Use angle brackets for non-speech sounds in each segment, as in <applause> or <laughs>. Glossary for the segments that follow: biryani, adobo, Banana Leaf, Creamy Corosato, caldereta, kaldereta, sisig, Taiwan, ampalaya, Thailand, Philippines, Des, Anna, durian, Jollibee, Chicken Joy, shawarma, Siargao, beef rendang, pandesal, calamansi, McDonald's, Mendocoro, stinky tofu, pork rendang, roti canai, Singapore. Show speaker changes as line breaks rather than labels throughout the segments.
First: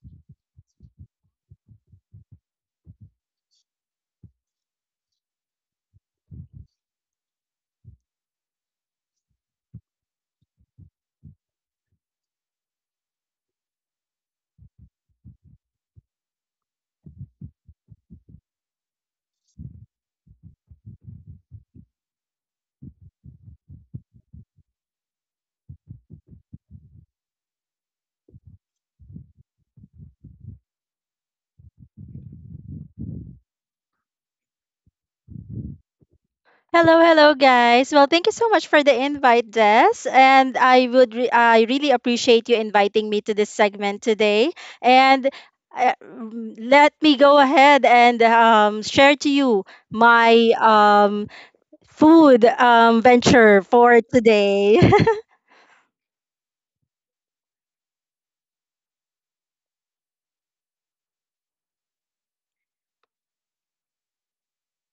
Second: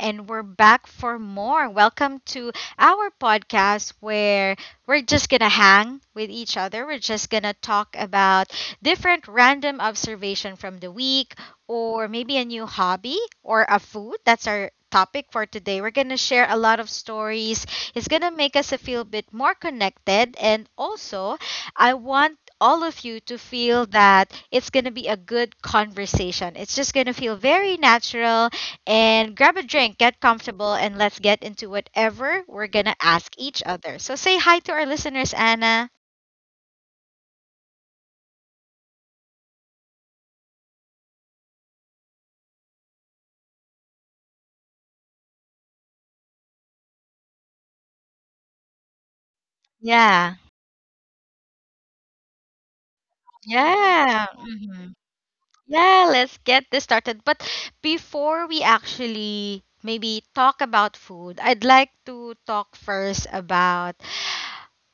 and we're back for more. Welcome to our podcast where we're just going to hang with each other. We're just going to talk about different random observation from the week, or maybe a new hobby or a food. That's our topic for today. We're going to share a lot of stories. It's going to make us feel a bit more connected and also I want all of you to feel that it's going to be a good conversation. It's just going to feel very natural. And grab a drink, get comfortable, and let's get into whatever we're going to ask each other. So say hi to our listeners, Anna.
Hello, hello, guys. Well, thank you so much for the invite, Des. And I really appreciate you inviting me to this segment today. And let me go ahead and share to you
Yeah.
my food venture for
Yeah.
today.
Hmm.
<laughs>
Yeah, let's get this started. But before we actually maybe talk about food, I'd like to talk first about,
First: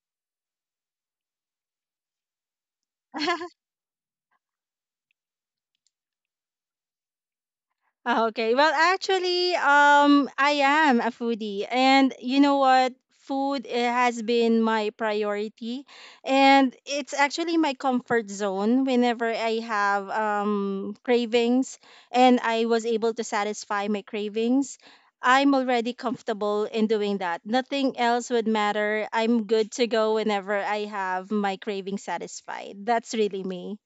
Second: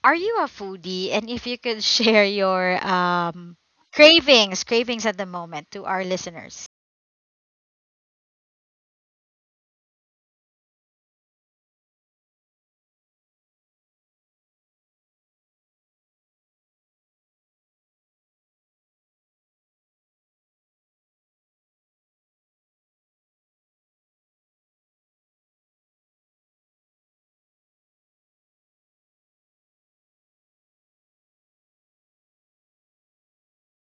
are you a foodie? And if you could <laughs> share your cravings at the moment to our listeners.
Ah, okay. Well, actually, I am a foodie, and you know what? Food has been my priority, and it's actually my comfort zone. Whenever I have cravings, and I was able to satisfy my cravings, I'm already comfortable in doing that. Nothing else would matter. I'm good to go whenever I have my craving satisfied. That's really me. <laughs>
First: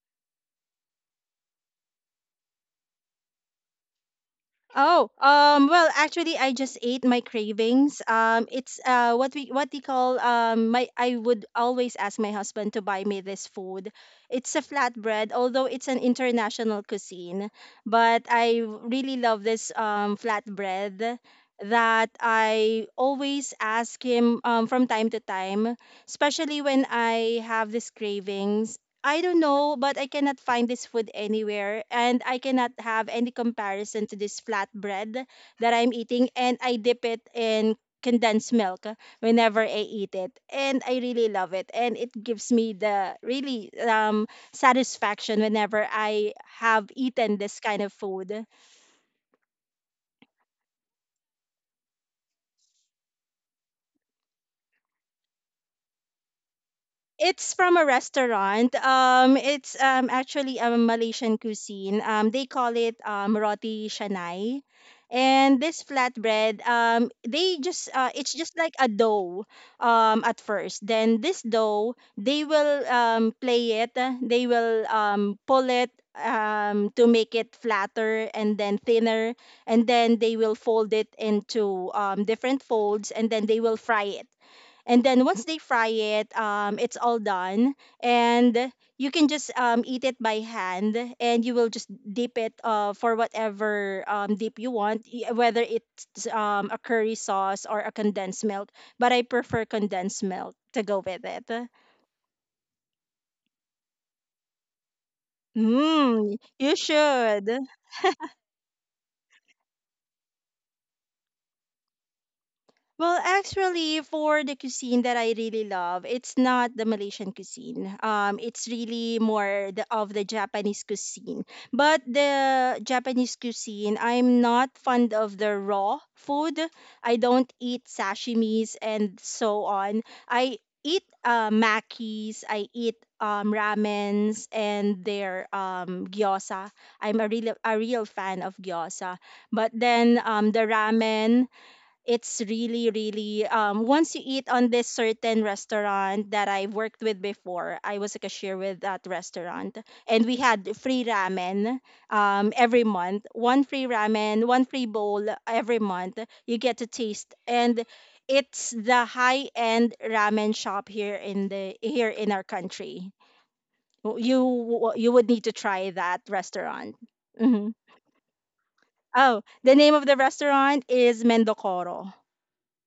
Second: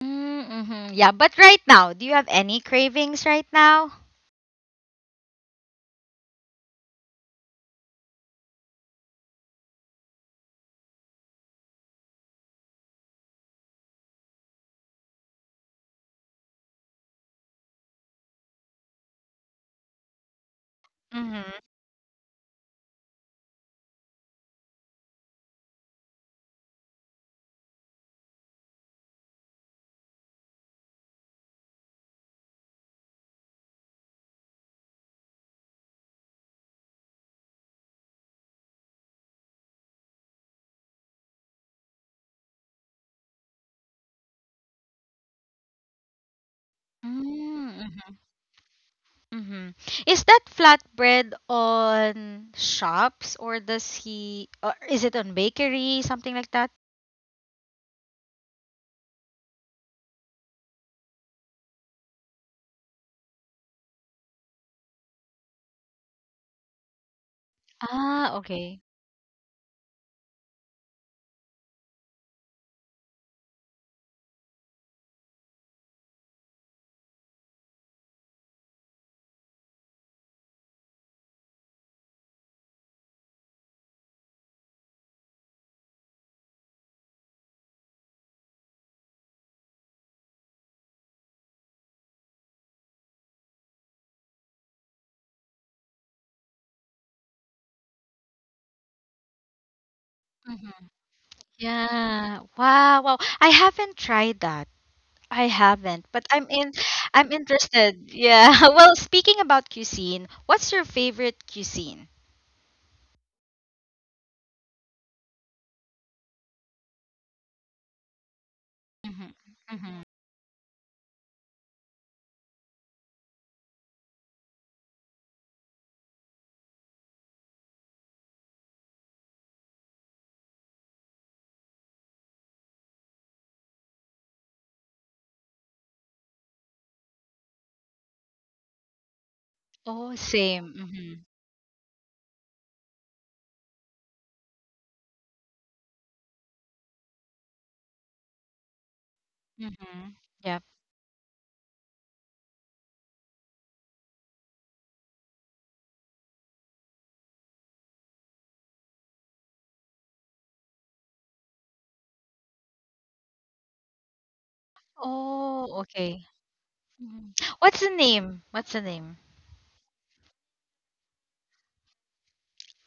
Mm-hmm. Yeah, but right now, do you have any cravings right now?
Oh, well, actually, I just ate my cravings. It's what we call my. I would always ask my husband to buy me this food. It's a flatbread, although it's an international cuisine, but I really love this flatbread
Mm-hmm.
that I always ask him from time to time, especially when I have these cravings. I don't know, but I cannot find this food anywhere, and I cannot have any comparison to this flatbread that I'm eating, and I dip it in condensed milk whenever I eat it, and I really love it, and it gives me the really satisfaction whenever I have eaten this kind of food.
Mm-hmm. Is that flatbread on shops or is it on bakery, something like that?
It's from a restaurant. It's Actually, a Malaysian cuisine. They call it roti canai, and this flatbread they just it's
Ah,
just like
okay.
a dough at first. Then this dough they will play it. They will pull it to make it flatter and then thinner, and then they will fold it into different folds, and then they will fry it, and then once they fry it, it's all done, and you can just eat it by hand, and you will just dip it for whatever dip you want, whether it's a curry sauce or a condensed milk, but I prefer condensed milk to
Mm-hmm.
go with it.
Yeah. Wow, wow. I haven't tried that. I haven't, but
Mm, you
I'm
should.
interested. Yeah. <laughs> Well, speaking about cuisine, what's your favorite cuisine?
Well, actually, for the cuisine that I really love, it's not the Malaysian cuisine. It's really
Mm-hmm.
more the,
Mm-hmm.
of the Japanese cuisine. But the Japanese cuisine, I'm not fond of the raw food. I don't eat sashimis and so on. I eat makis. I eat ramens and their gyoza. I'm a real fan of gyoza. But
Oh,
then the
same. Mm-hmm.
ramen it's really really once you eat on this certain restaurant that I've worked with before, I was like a cashier with that restaurant,
Mm-hmm.
and we
Yep.
had free ramen every month, one free ramen, one free bowl every month. You get to taste, and it's the high-end ramen shop here in our country. You would need to
Oh,
try that
okay.
restaurant.
Mhm.
Hmm.
What's the name? What's the name?
Oh, the name of the restaurant is Mendocoro.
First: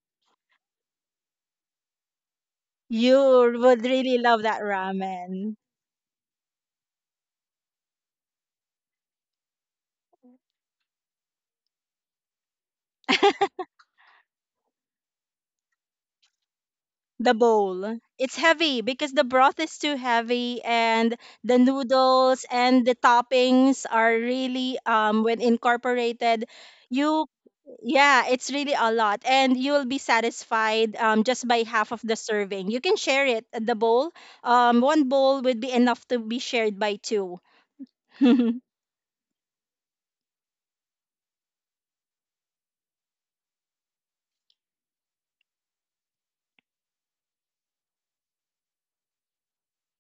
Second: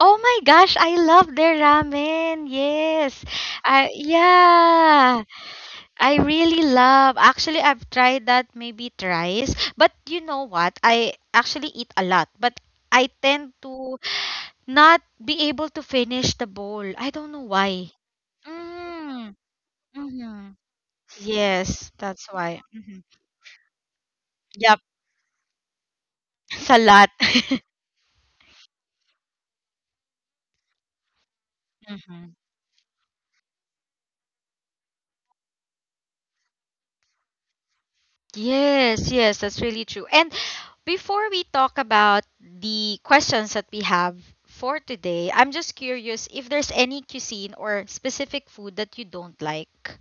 Oh my gosh, I love their ramen.
You
Yes.
would
I
really love that
yeah.
ramen.
I really love. Actually, I've tried that maybe thrice, but you know what? I actually eat a lot, but I tend to not be able to finish the bowl. I don't
The
know why.
bowl, it's heavy because the
Mm,
broth is too
mhm.
heavy, and the
Yes, that's
noodles
why.
and the
Hmm.
toppings are really
Yep,
when incorporated,
<laughs> it's a lot.
you
<laughs>
yeah, it's really a lot, and you'll be satisfied just by half of the
Mhm.
serving. You can share it, the bowl. Um, one bowl would be enough to be shared by two. <laughs>
Yes, yes, that's really true. And before we talk about the questions that we have for today, I'm just curious if there's any cuisine or specific food that you don't like.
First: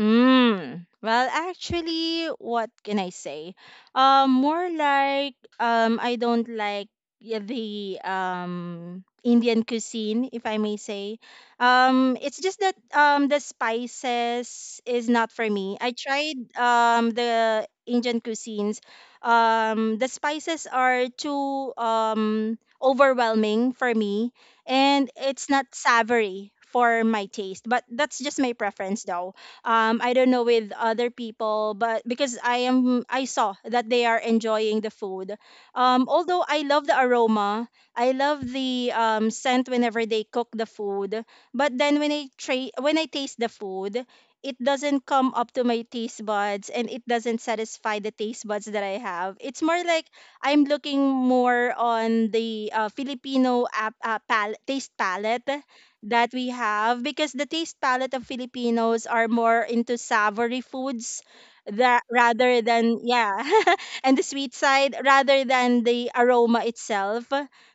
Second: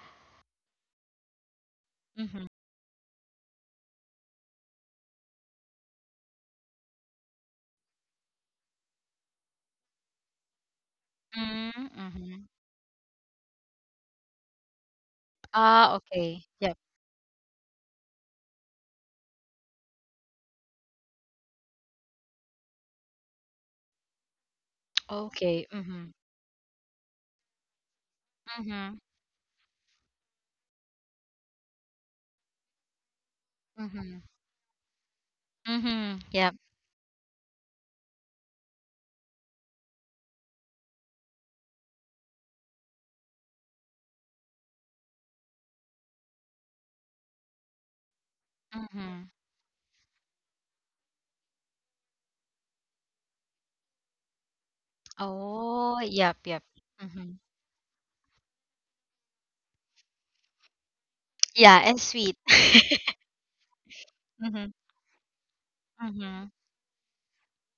Mm. Well, actually,
Mm-hmm.
what can I say? More like I don't like the Indian cuisine, if I may say. It's
Mm-hmm.
just that the spices is not for me.
Ah,
I tried
okay. Yep.
the Indian cuisines. The spices are too overwhelming for me, and it's
Okay.
not
Mm-hmm.
savory for my taste. But that's just my
Mm-hmm.
preference, though. I don't know with other people, but because I saw that they
Mm-hmm.
are enjoying the food,
Mm-hmm.
although I love the aroma, I love the scent whenever they cook the food, but then when I taste the food, it doesn't come up to my taste buds, and it doesn't satisfy the taste buds that I
Yep.
have. It's more like I'm looking more on the taste palette
Oh,
that
yep,
we
yep, yup.
have, because
Mhm.
the taste palette of Filipinos are more into savory foods,
Yeah, and
that
sweet.
rather than,
<laughs>
yeah, <laughs> and the sweet
Mhm,
side rather than the
mhm,
aroma itself.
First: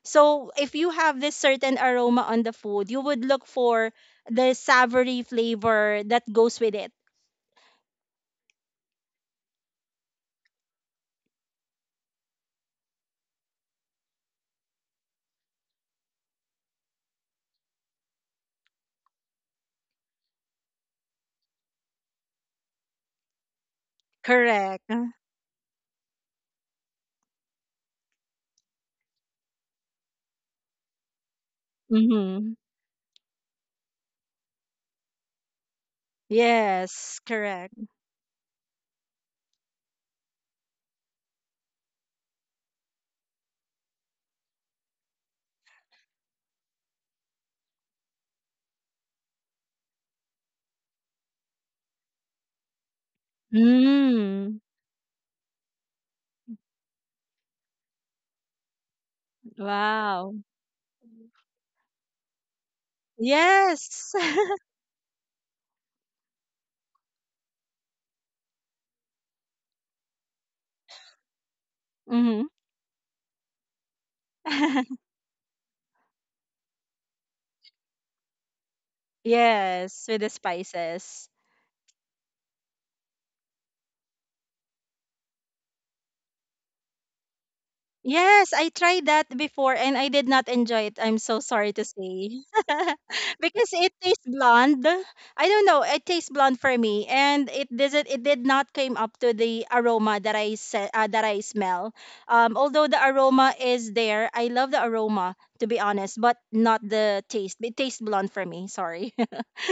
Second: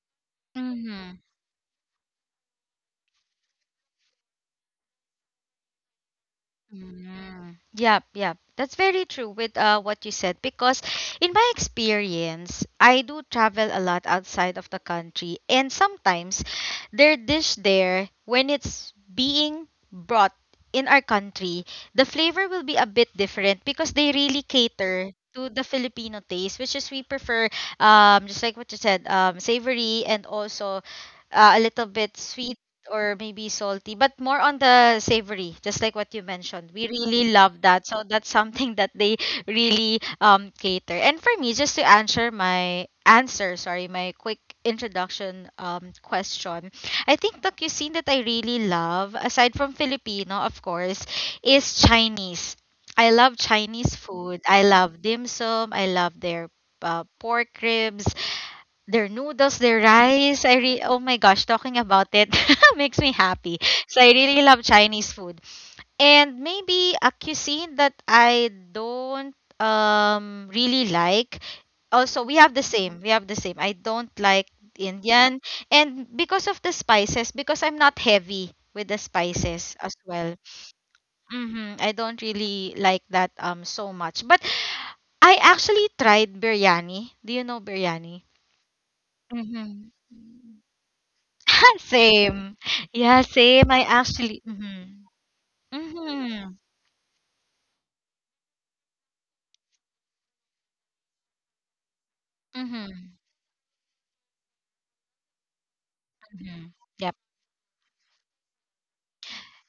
So if you
mhm.
have this certain aroma on the food, you would look for the savory flavor that goes with it.
Mm, yep, yep. That's very true with what you said because in my experience, I do travel a lot outside of the country and sometimes their dish there when it's being brought in our country, the flavor will be a bit different because they really
Correct.
cater to the Filipino taste, which is we prefer just like what you said, savory and also a little bit
Mm-hmm.
sweet or maybe salty, but more on the savory, just like what you mentioned. We
Yes,
really love
correct.
that. So that's something <laughs> that they really cater. And for me, just to answer my answer, sorry, my quick introduction question. I think the cuisine that I really love, aside from Filipino, of course, is Chinese. I love Chinese food.
Mm.
I love dim sum. I love their pork ribs. Their noodles, their
Wow.
rice. Oh my gosh, talking about it <laughs> makes me happy. So I
Yes.
really love Chinese food. And maybe a cuisine that I don't really like.
<laughs>
Also, we
Mm-hmm.
have the same. We have the same. I don't like
<laughs>
Indian. And because of the spices, because I'm not heavy with the spices as
Yes, with the
well.
spices.
I don't really like that so much. But I actually tried biryani. Do you know biryani?
Yes, I tried that before
Mm-hmm.
and I did not enjoy it. I'm so sorry
<laughs>
to say.
Same.
<laughs>
Yeah, same.
Because
I
it tastes
actually.
blonde.
Mm-hmm.
I don't know, it tastes
Mm-hmm.
blonde for me, and it did not came up to the aroma that I said that I smell. Um, although the
Mm-hmm.
aroma is there, I love the aroma to be honest, but
Hmm.
not
Yep.
the taste. It tastes blonde for me, sorry.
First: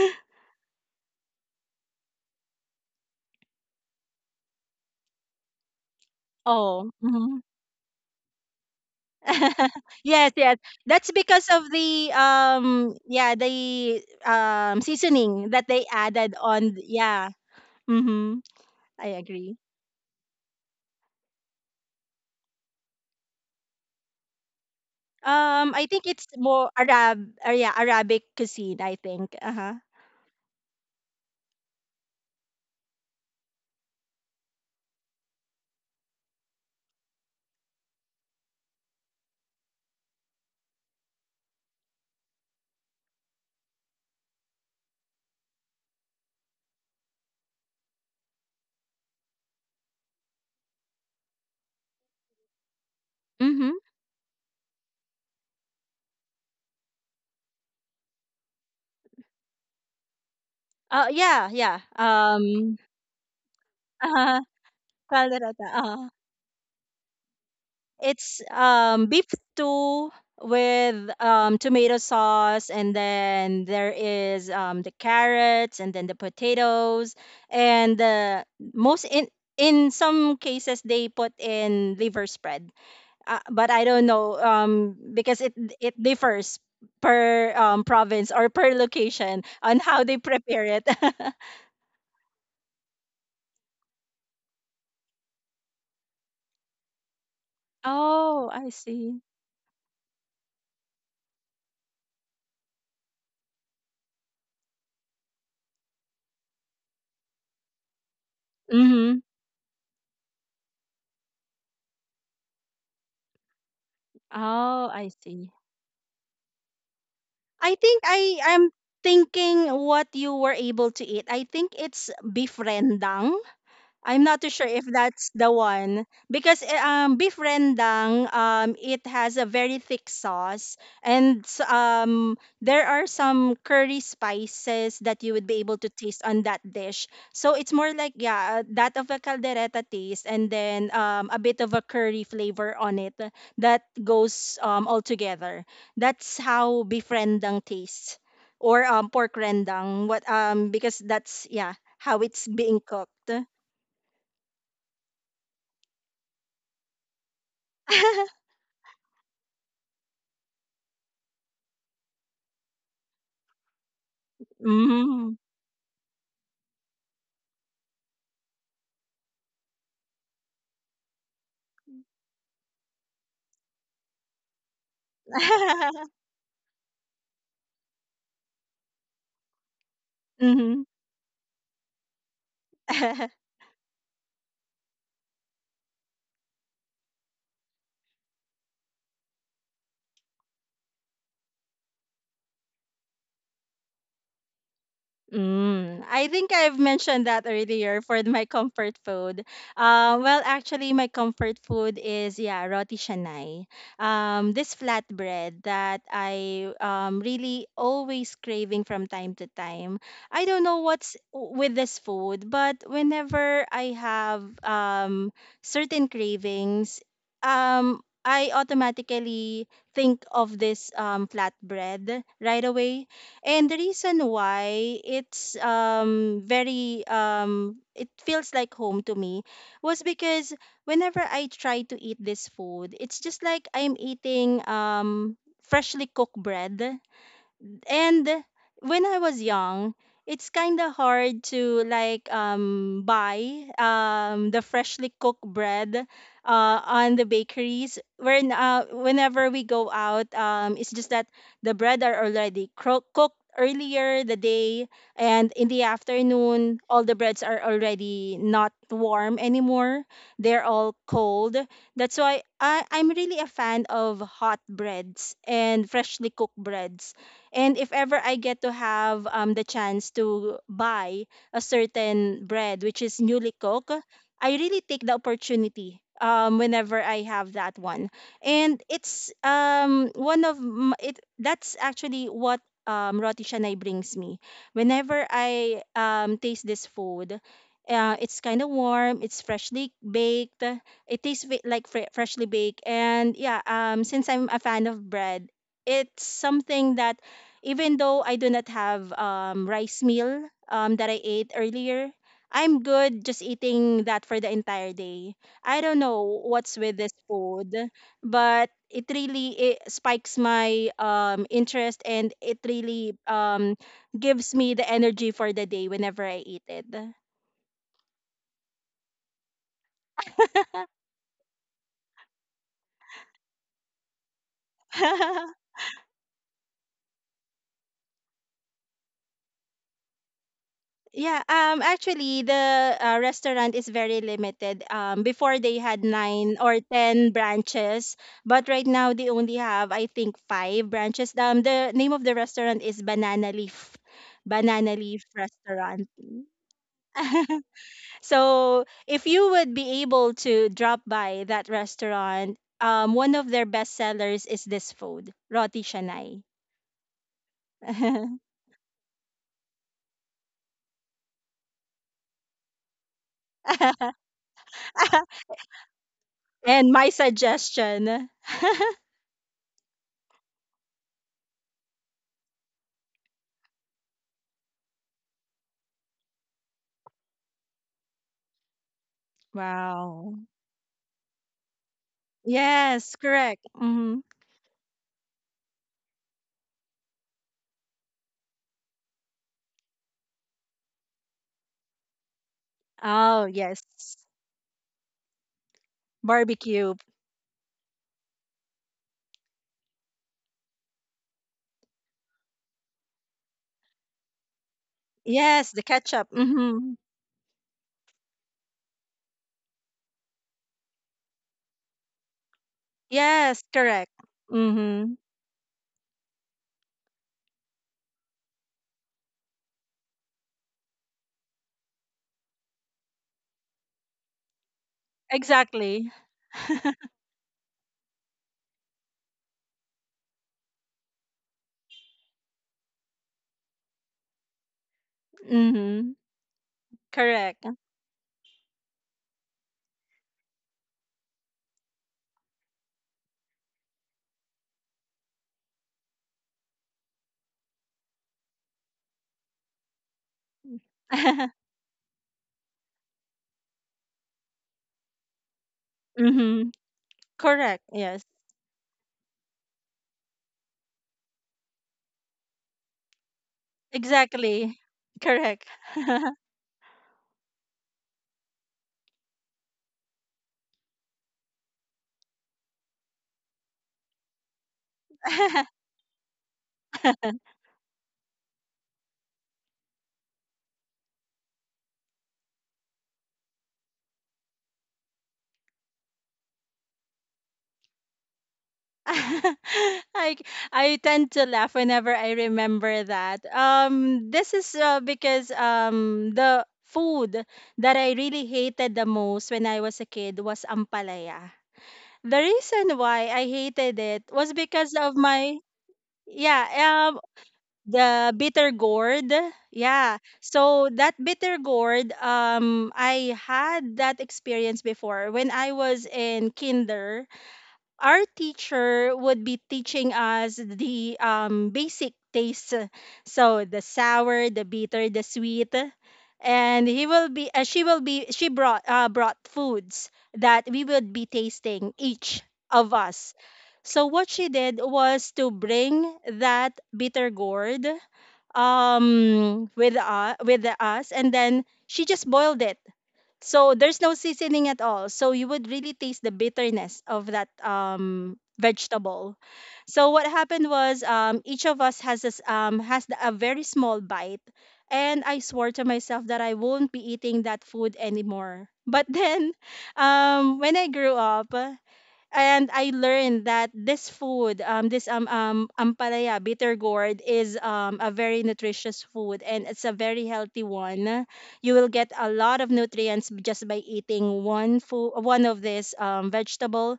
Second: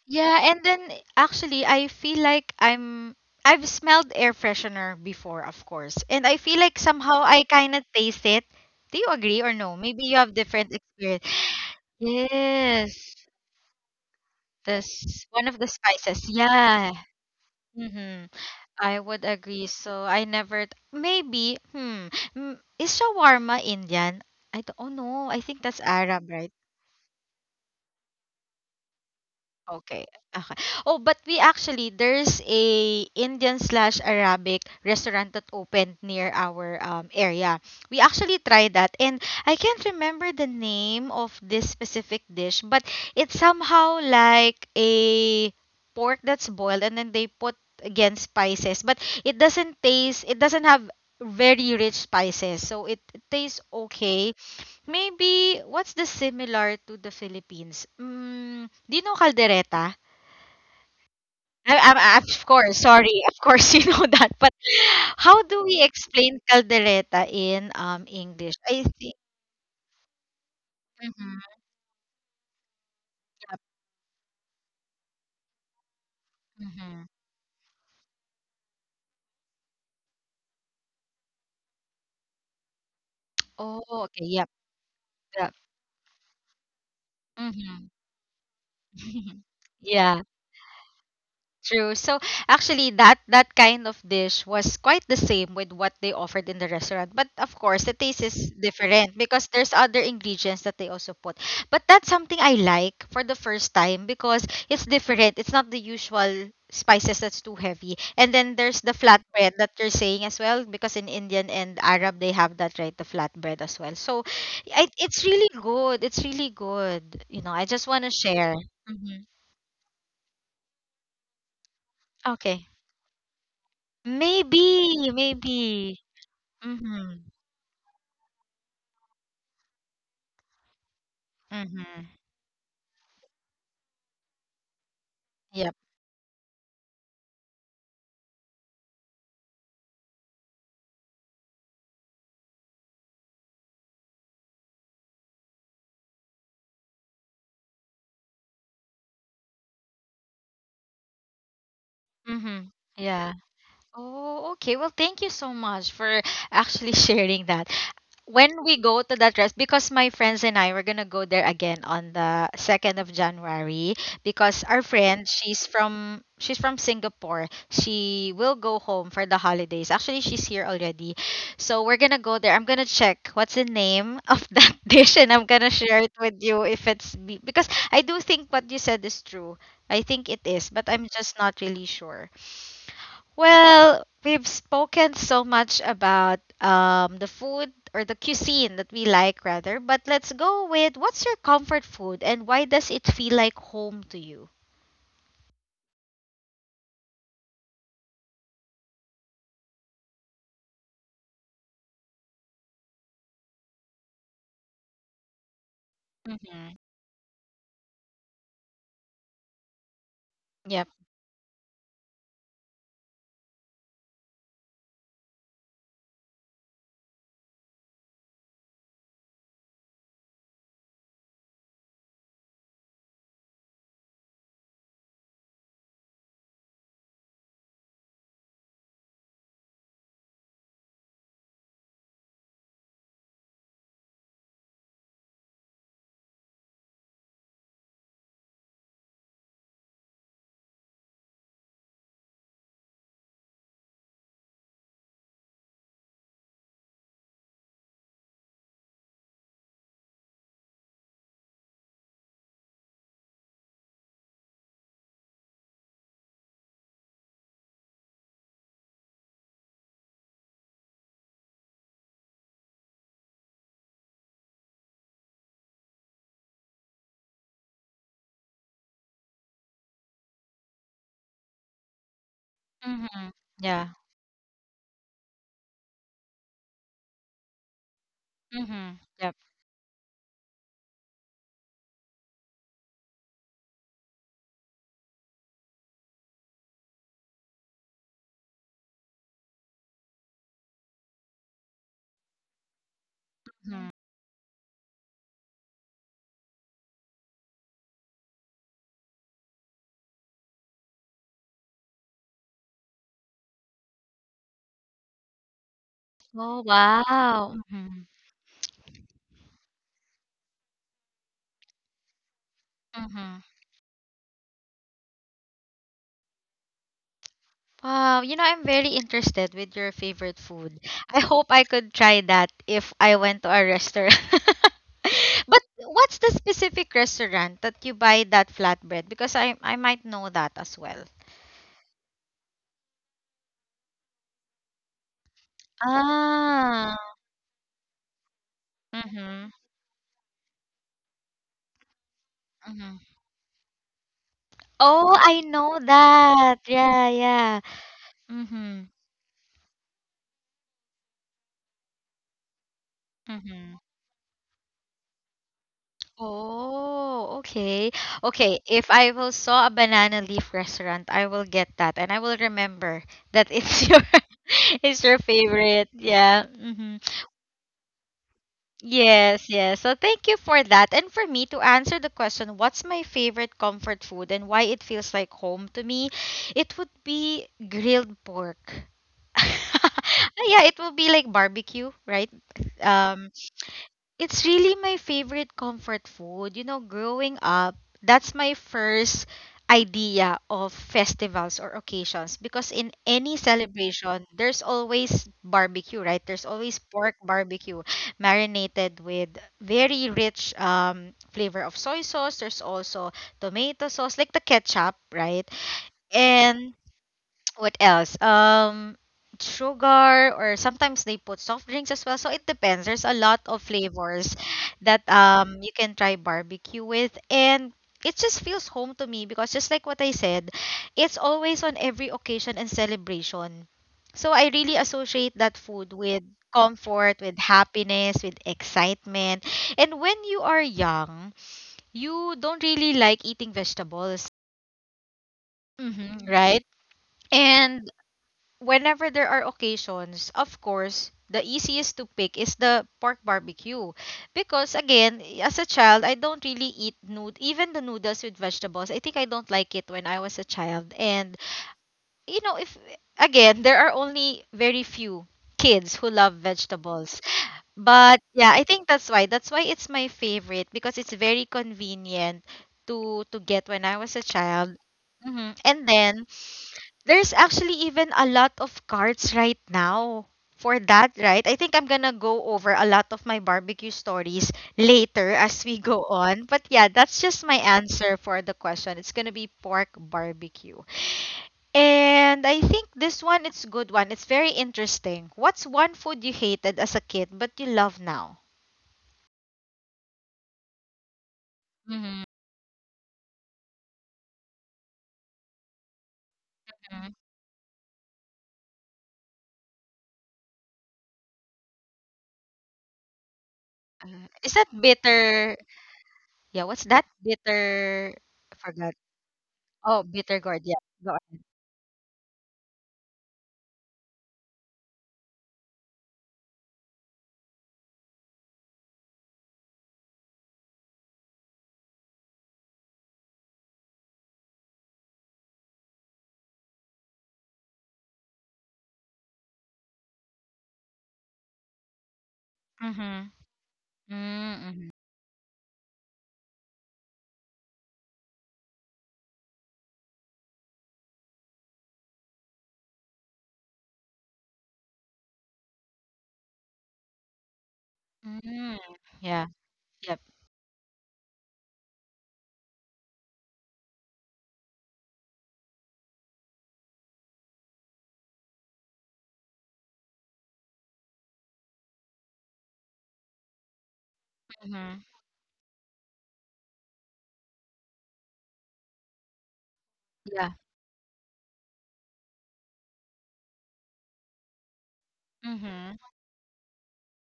Yeah, and then actually, I feel like I'm. I've smelled air freshener before, of course, and I
<laughs>
feel like
Oh.
somehow
Mm-hmm.
I kind of taste it. Do you agree or no?
<laughs>
Maybe you
Yes,
have
yes.
different
That's
experience.
because of the
Yes,
the
this one
seasoning
of
that
the
they
spices.
added on
Yeah.
yeah.
Mm-hmm.
Mhm.
I
I
would
agree.
agree. So I never maybe, is shawarma Indian? I don't know. I think
Um,
that's
I think it's
Arab, right?
more Arab or, yeah, Arabic cuisine, I think. Uh-huh.
Okay. Okay. Oh, but we actually there's a Indian/Arabic restaurant that opened near our area. We actually tried that, and I can't remember the name of this specific dish, but it's somehow like a pork that's boiled, and then they put again spices, but it doesn't taste. It doesn't have very rich spices, so it tastes
Mhm.
okay. Maybe what's the similar to the Philippines? Mm, do you know caldereta?
Uh, yeah,
I,
yeah.
I, of
Um,
course,
<laughs>
sorry. <laughs> Of course you know that.
uh-huh.
But how do
Kaldereta,
we
uh-huh.
explain caldereta in
It's
English? I think.
beef stew with
Mhm,
tomato sauce, and then there is the carrots and then the
mhm.
potatoes and the most in some cases they put in liver spread. But
Oh,
I don't
okay.
know
Yep.
because
Yep.
it differs per
Mhm.
province or per location
<laughs>
on how they
Yeah.
prepare it. <laughs>
True. So actually that kind of dish was quite the same with what they offered in the restaurant. But of course, the taste
Oh,
is
I
different
see.
because there's other ingredients that they also put. But that's something I like for the first time because it's different. It's not the usual spices that's too heavy. And then there's the
Mhm.
flatbread that you're saying as well because in Indian and Arab they have that right, the flatbread as well. So
Oh, I
it's really
see.
good. It's really good. You know, I
I
just want
think
to
I
share.
am
Hmm.
thinking what you were able to eat. I think it's beef
Okay.
rendang. I'm not too sure if
Maybe,
that's the
maybe.
one because
Mhm,
beef rendang, it has a very thick sauce, and s-
mhm.
um there are some curry spices that you would be
Yep.
able to taste on that dish. So it's more like, yeah, that of a caldereta taste, and then a bit of a curry flavor on it that goes all together. That's how beef rendang tastes, or pork rendang, what because that's, yeah, how it's
Mhm.
being cooked.
Yeah. Oh, okay. Well, thank you so much for actually <laughs> sharing that.
<laughs>
When we go to that rest, because my friends and I were gonna go there again on the second of January, because our friend,
Mhm.
she's from Singapore, she will go home for the holidays. Actually, she's here already. So we're gonna go there. I'm gonna check what's the name of <laughs> that dish, and I'm gonna share it with you if because I do think what you said is true. I think it is,
Mhm.
but I'm just not really sure.
<laughs>
Well, we've spoken so much about the food or the cuisine that we like, rather, but let's go with what's your comfort food and why does it feel like home to you?
Mm, I think I've mentioned that earlier for my comfort food. Well, actually, my comfort food is, yeah, roti canai. This flatbread that
Mhm.
I really always craving from time to time. I don't know
Yep.
with this food, but whenever I have certain cravings, I automatically think of this flatbread right away, and the reason why it's very it feels like home to me was because whenever I try to eat this food, it's just like I'm eating freshly cooked bread. And when I was young, it's kind of hard to like buy the freshly cooked bread on the bakeries when whenever we go out. Um, it's just that the bread are already cooked earlier the day, and in the afternoon all the breads are already not warm anymore, they're all cold. That's why I'm really a fan of hot breads and freshly cooked breads. And if ever I get to have the chance to buy a certain bread which is
Mhm.
newly
Yeah.
cooked, I really take the opportunity whenever I have that one. And
Mhm. Yep.
it's one of m- it. That's actually what Roti Shanay brings me. Whenever I taste this food, it's kind of warm. It's freshly baked. It tastes like freshly baked. And yeah,
Mhm.
since I'm a fan of bread, it's something that, even though I do not have rice meal that I ate earlier, I'm good just eating that for the entire day. I don't know
Oh,
what's with this
wow.
food,
Mhm.
but it really it spikes my interest, and it really
Mhm.
gives me the energy for the day whenever I eat it.
Wow, you know, I'm very interested with your favorite food. I hope I could try that if I went to a restaurant. <laughs> But
<laughs>
what's the specific restaurant that you buy that flatbread? Because I might know that as well.
Yeah, actually the restaurant is very limited. Um, before they had 9 or
Ah.
10 branches, but right now they
Mm-hmm.
only have, I think, 5 branches. Um, the name of the restaurant
Mm-hmm.
is Banana Leaf. Banana
Oh,
Leaf
I know
restaurant.
that. Yeah, yeah.
<laughs>
Mm-hmm.
So, if you would be able to drop by that restaurant, one of
Mm-hmm.
their best sellers is this food, roti Shanai.
Oh, okay. Okay,
<laughs>
if I will saw a banana leaf restaurant, I will get that and I will remember that it's <laughs> your it's your favorite. Yeah. Hmm.
And my suggestion. <laughs>
Yes, yes. So thank you for that. And for me to answer the question, what's my favorite comfort food and why it feels like home to me, it would be grilled pork. <laughs>
Wow.
Yeah, it will be like barbecue, right?
Yes,
Um.
correct. Mm-hmm.
It's really my favorite comfort food. You know, growing up, that's my first idea of festivals or occasions because in any
Oh, yes.
celebration, there's always barbecue, right? There's always
Barbecue.
pork barbecue marinated with very rich flavor of soy sauce. There's also tomato sauce, like the ketchup, right?
Yes, the ketchup.
And
Mm-hmm.
what else? Sugar or sometimes they put soft drinks as well. So it depends. There's a lot of
Yes, correct.
flavors that
Mm-hmm.
you can try barbecue with and it just feels home to me because just like what I said, it's always on every occasion and celebration. So I really associate that food
Exactly.
with
<laughs>
comfort, with happiness, with excitement. And when you are young, you don't really like eating vegetables,
Mm-hmm.
right?
Correct.
And whenever there are occasions, of course, the easiest to pick is the pork barbecue. Because again, as a child, I don't really eat nood even the noodles with vegetables. I think I don't like it when I was a child. And
<laughs>
you know, if again, there are only very few kids who love
Mm-hmm.
vegetables.
Correct.
But
Yes.
yeah, I think that's why. That's why it's my favorite because it's very convenient to get when I was a child.
Exactly.
hmm
Correct.
And then
<laughs>
there's actually even a lot of cards right now for that, right? I think I'm gonna go over a lot of my barbecue stories later as we go on. But yeah, that's just my answer for the question. It's gonna be pork barbecue. And I think this one it's a good one. It's very interesting. What's one food you hated as a kid but you love now?
<laughs> I I tend to laugh whenever
Mm-hmm.
I remember that. This is because the food that I really hated the most when I was a kid was ampalaya. The reason why I hated
Uh,
it
is
was
that
because of
bitter?
my,
Yeah,
yeah,
what's that bitter?
the
I
bitter
forgot.
gourd.
Oh,
Yeah,
bitter gourd. Yeah.
so
Go
that
on.
bitter gourd, I had that experience before when I was in kinder. Our teacher would be teaching us the basic tastes. So the sour, the bitter, the sweet, and he will be. She will be. She brought brought foods that we would be tasting each of
Mm-hmm.
us. So what she did
Mm-hmm.
was to bring that bitter gourd with us, and then she just boiled it, so there's no seasoning at all. So you would really taste the bitterness of that
Mm.
vegetable.
Yeah.
So
Yep.
what happened was, each of us has this, a very small bite, and I swore to myself that I won't be eating that food anymore. But then, <laughs> when I grew up and I learned that this food,
Mm-hmm.
this ampalaya bitter gourd is a very nutritious food, and it's a very
Yeah.
healthy one. You will get a lot of nutrients just by eating one food, one
Mm-hmm.
of this vegetable.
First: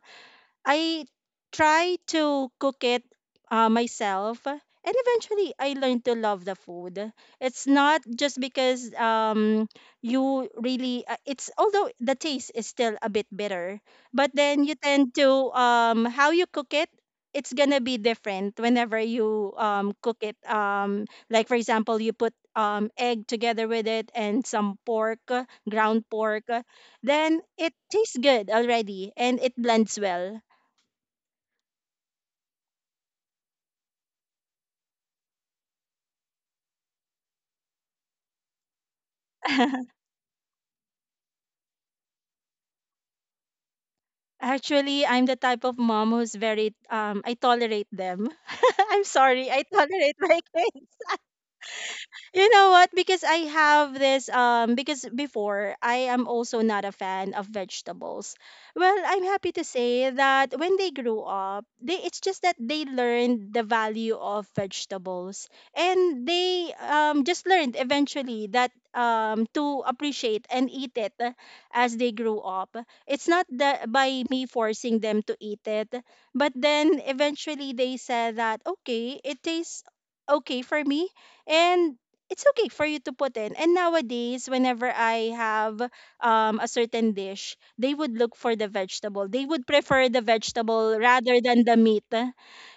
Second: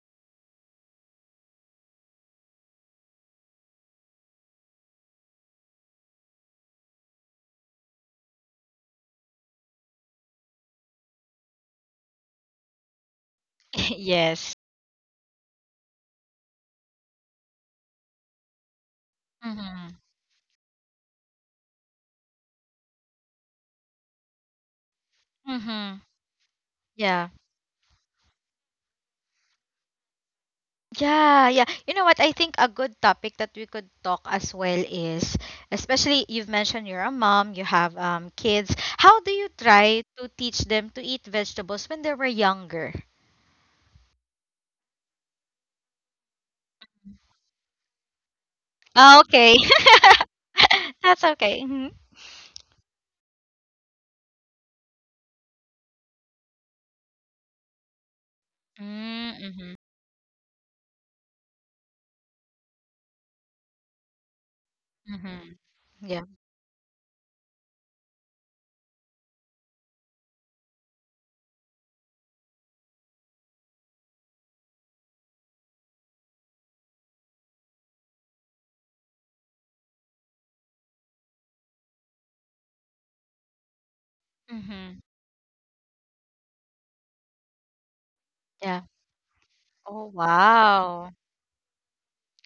I try to cook it myself, and eventually I learned to love the food. It's not just because you really it's although the taste is still a bit bitter,
<laughs>
but then you
Yes.
tend to how you cook it. It's gonna be different whenever you cook
Mm-hmm.
it. Like for example, you put egg together with it and some pork, ground
Mm-hmm.
pork, then
Yeah.
it tastes good already and it blends well.
Yeah, yeah. You know what? I think a good topic that we could talk as well is, especially you've mentioned you're a mom, you have kids. How do you
<laughs>
try to teach them to eat vegetables when they were younger?
Actually, I'm the type of mom who's very I tolerate them. <laughs> I'm sorry,
Oh,
I
okay.
tolerate my kids.
<laughs> That's okay. Mm-hmm.
You know what? Because I have this because before I am also not a fan of vegetables. Well, I'm happy to
Mm-hmm.
say that when they grew up, they it's just that they learned the value of vegetables,
Mm-hmm.
and
Yeah.
they just learned eventually that to appreciate and eat it as they grew up. It's not that by me forcing them to eat it, but then eventually they said that okay, it tastes okay for me, and it's okay for you to put in. And nowadays, whenever
Mm-hmm.
I have a certain dish, they would look for the
Yeah.
vegetable. They would prefer the
Oh,
vegetable rather
wow.
than the meat, eh,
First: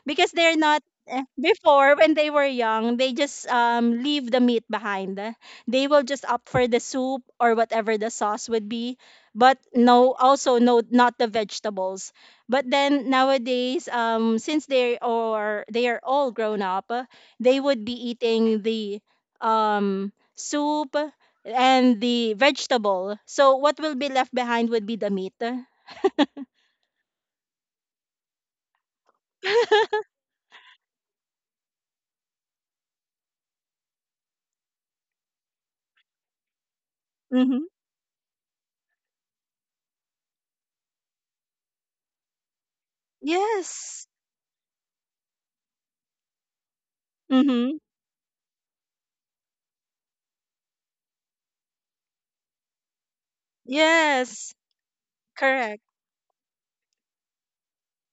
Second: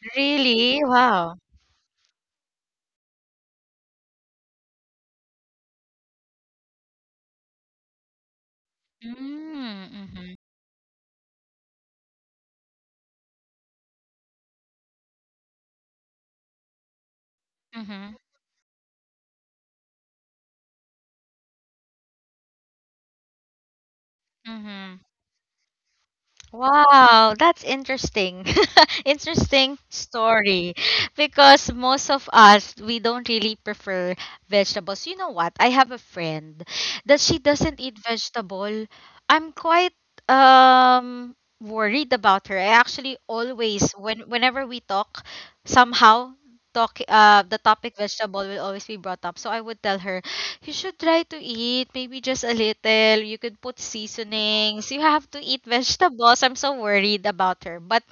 because they're not.
Really?
Eh,
Wow.
before, when they were young, they just leave the meat behind, eh. They will just opt for the soup or whatever the sauce would be,
Mm,
but
mhm,
no, also no, not the vegetables. But then nowadays, since they are all grown up, eh, they would be
mhm,
eating the soup and the vegetable. So what will be left behind would be
mhm.
the meat.
Wow, that's interesting. <laughs> Interesting
<laughs>
story because most of us we don't really prefer vegetables. You know what? I have a friend that she
Mm-hmm.
doesn't eat vegetable. I'm quite um worried about her. I actually always
Yes.
whenever we talk somehow talk the
Mm-hmm.
topic vegetable will always be brought up. So I would tell her, you should try to eat maybe just a little. You could put
Yes.
seasonings. You have to eat
Correct.
vegetables. I'm so worried about her. But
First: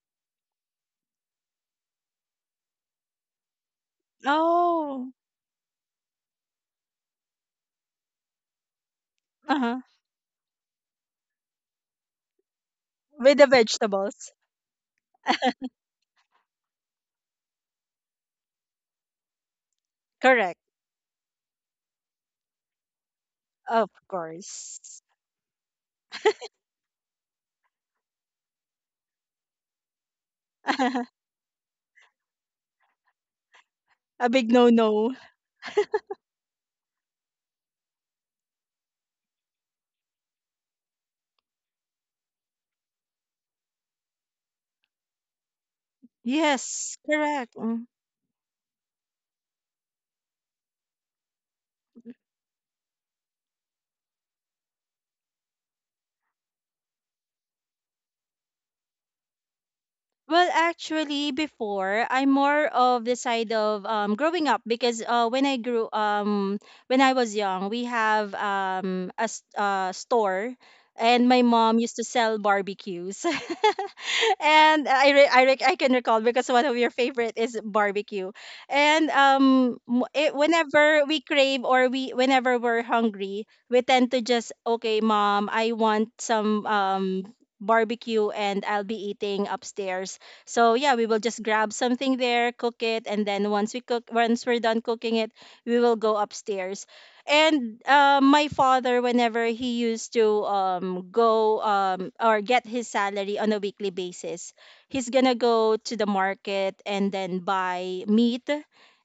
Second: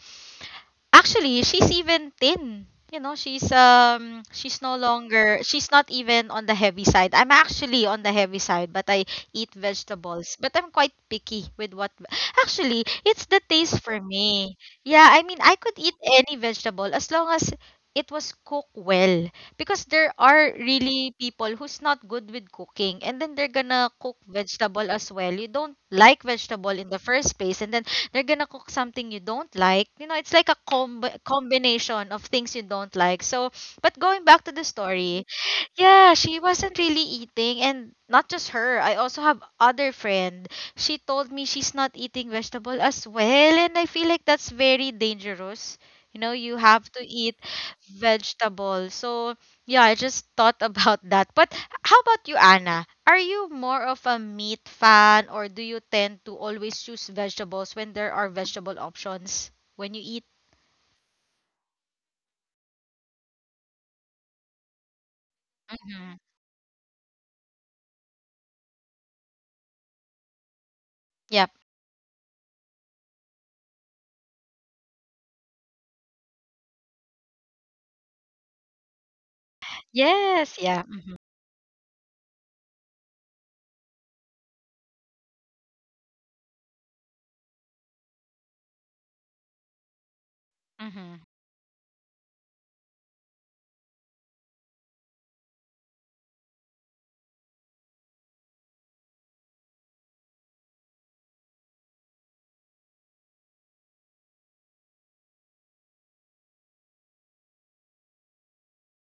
actually, she's even thin. You know, she's no
Oh.
longer she's not even on the heavy side. I'm actually on the heavy side, but I eat
Uh-huh.
vegetables. But I'm quite picky with what, actually it's
With
the
the
taste for
vegetables.
me. Yeah, I mean I could eat any vegetable as long as it was cooked well. Because there are
Correct.
really people who's not good with cooking and then they're
Of
gonna cook
course.
vegetable as well. You don't like vegetable in the first place and then they're gonna cook something you don't like. You know, it's like a
<laughs> A
combination of things you don't like. So, but going back
big
to the
no no.
story, yeah, she wasn't really eating and not just her. I also have other friend. She told me she's not eating vegetable as well and I feel like that's very dangerous. You know, you have
Yes.
to eat
Correct.
vegetable. So, yeah, I just thought <laughs> about that. But how about you, Anna? Are you more of a meat fan or do you tend to always choose vegetables when there are vegetable options when you eat?
Well, actually, before I'm more of the side of growing up because
Mm-hmm.
when I was young, we have store, and my
Yep.
mom used to sell barbecues. <laughs> <laughs> And I can recall because one of your favorite is barbecue. And
Yes, yeah.
whenever
Mm-hmm.
we crave, or we whenever we're hungry, we tend to just okay, mom, I want some barbecue, and I'll be eating upstairs. So yeah, we
Mm-hmm.
will just grab something there, cook it, and then once we're done cooking it, we will go upstairs, and my father, whenever he used to go or get his salary on a weekly basis, he's gonna go to the market and then buy meat,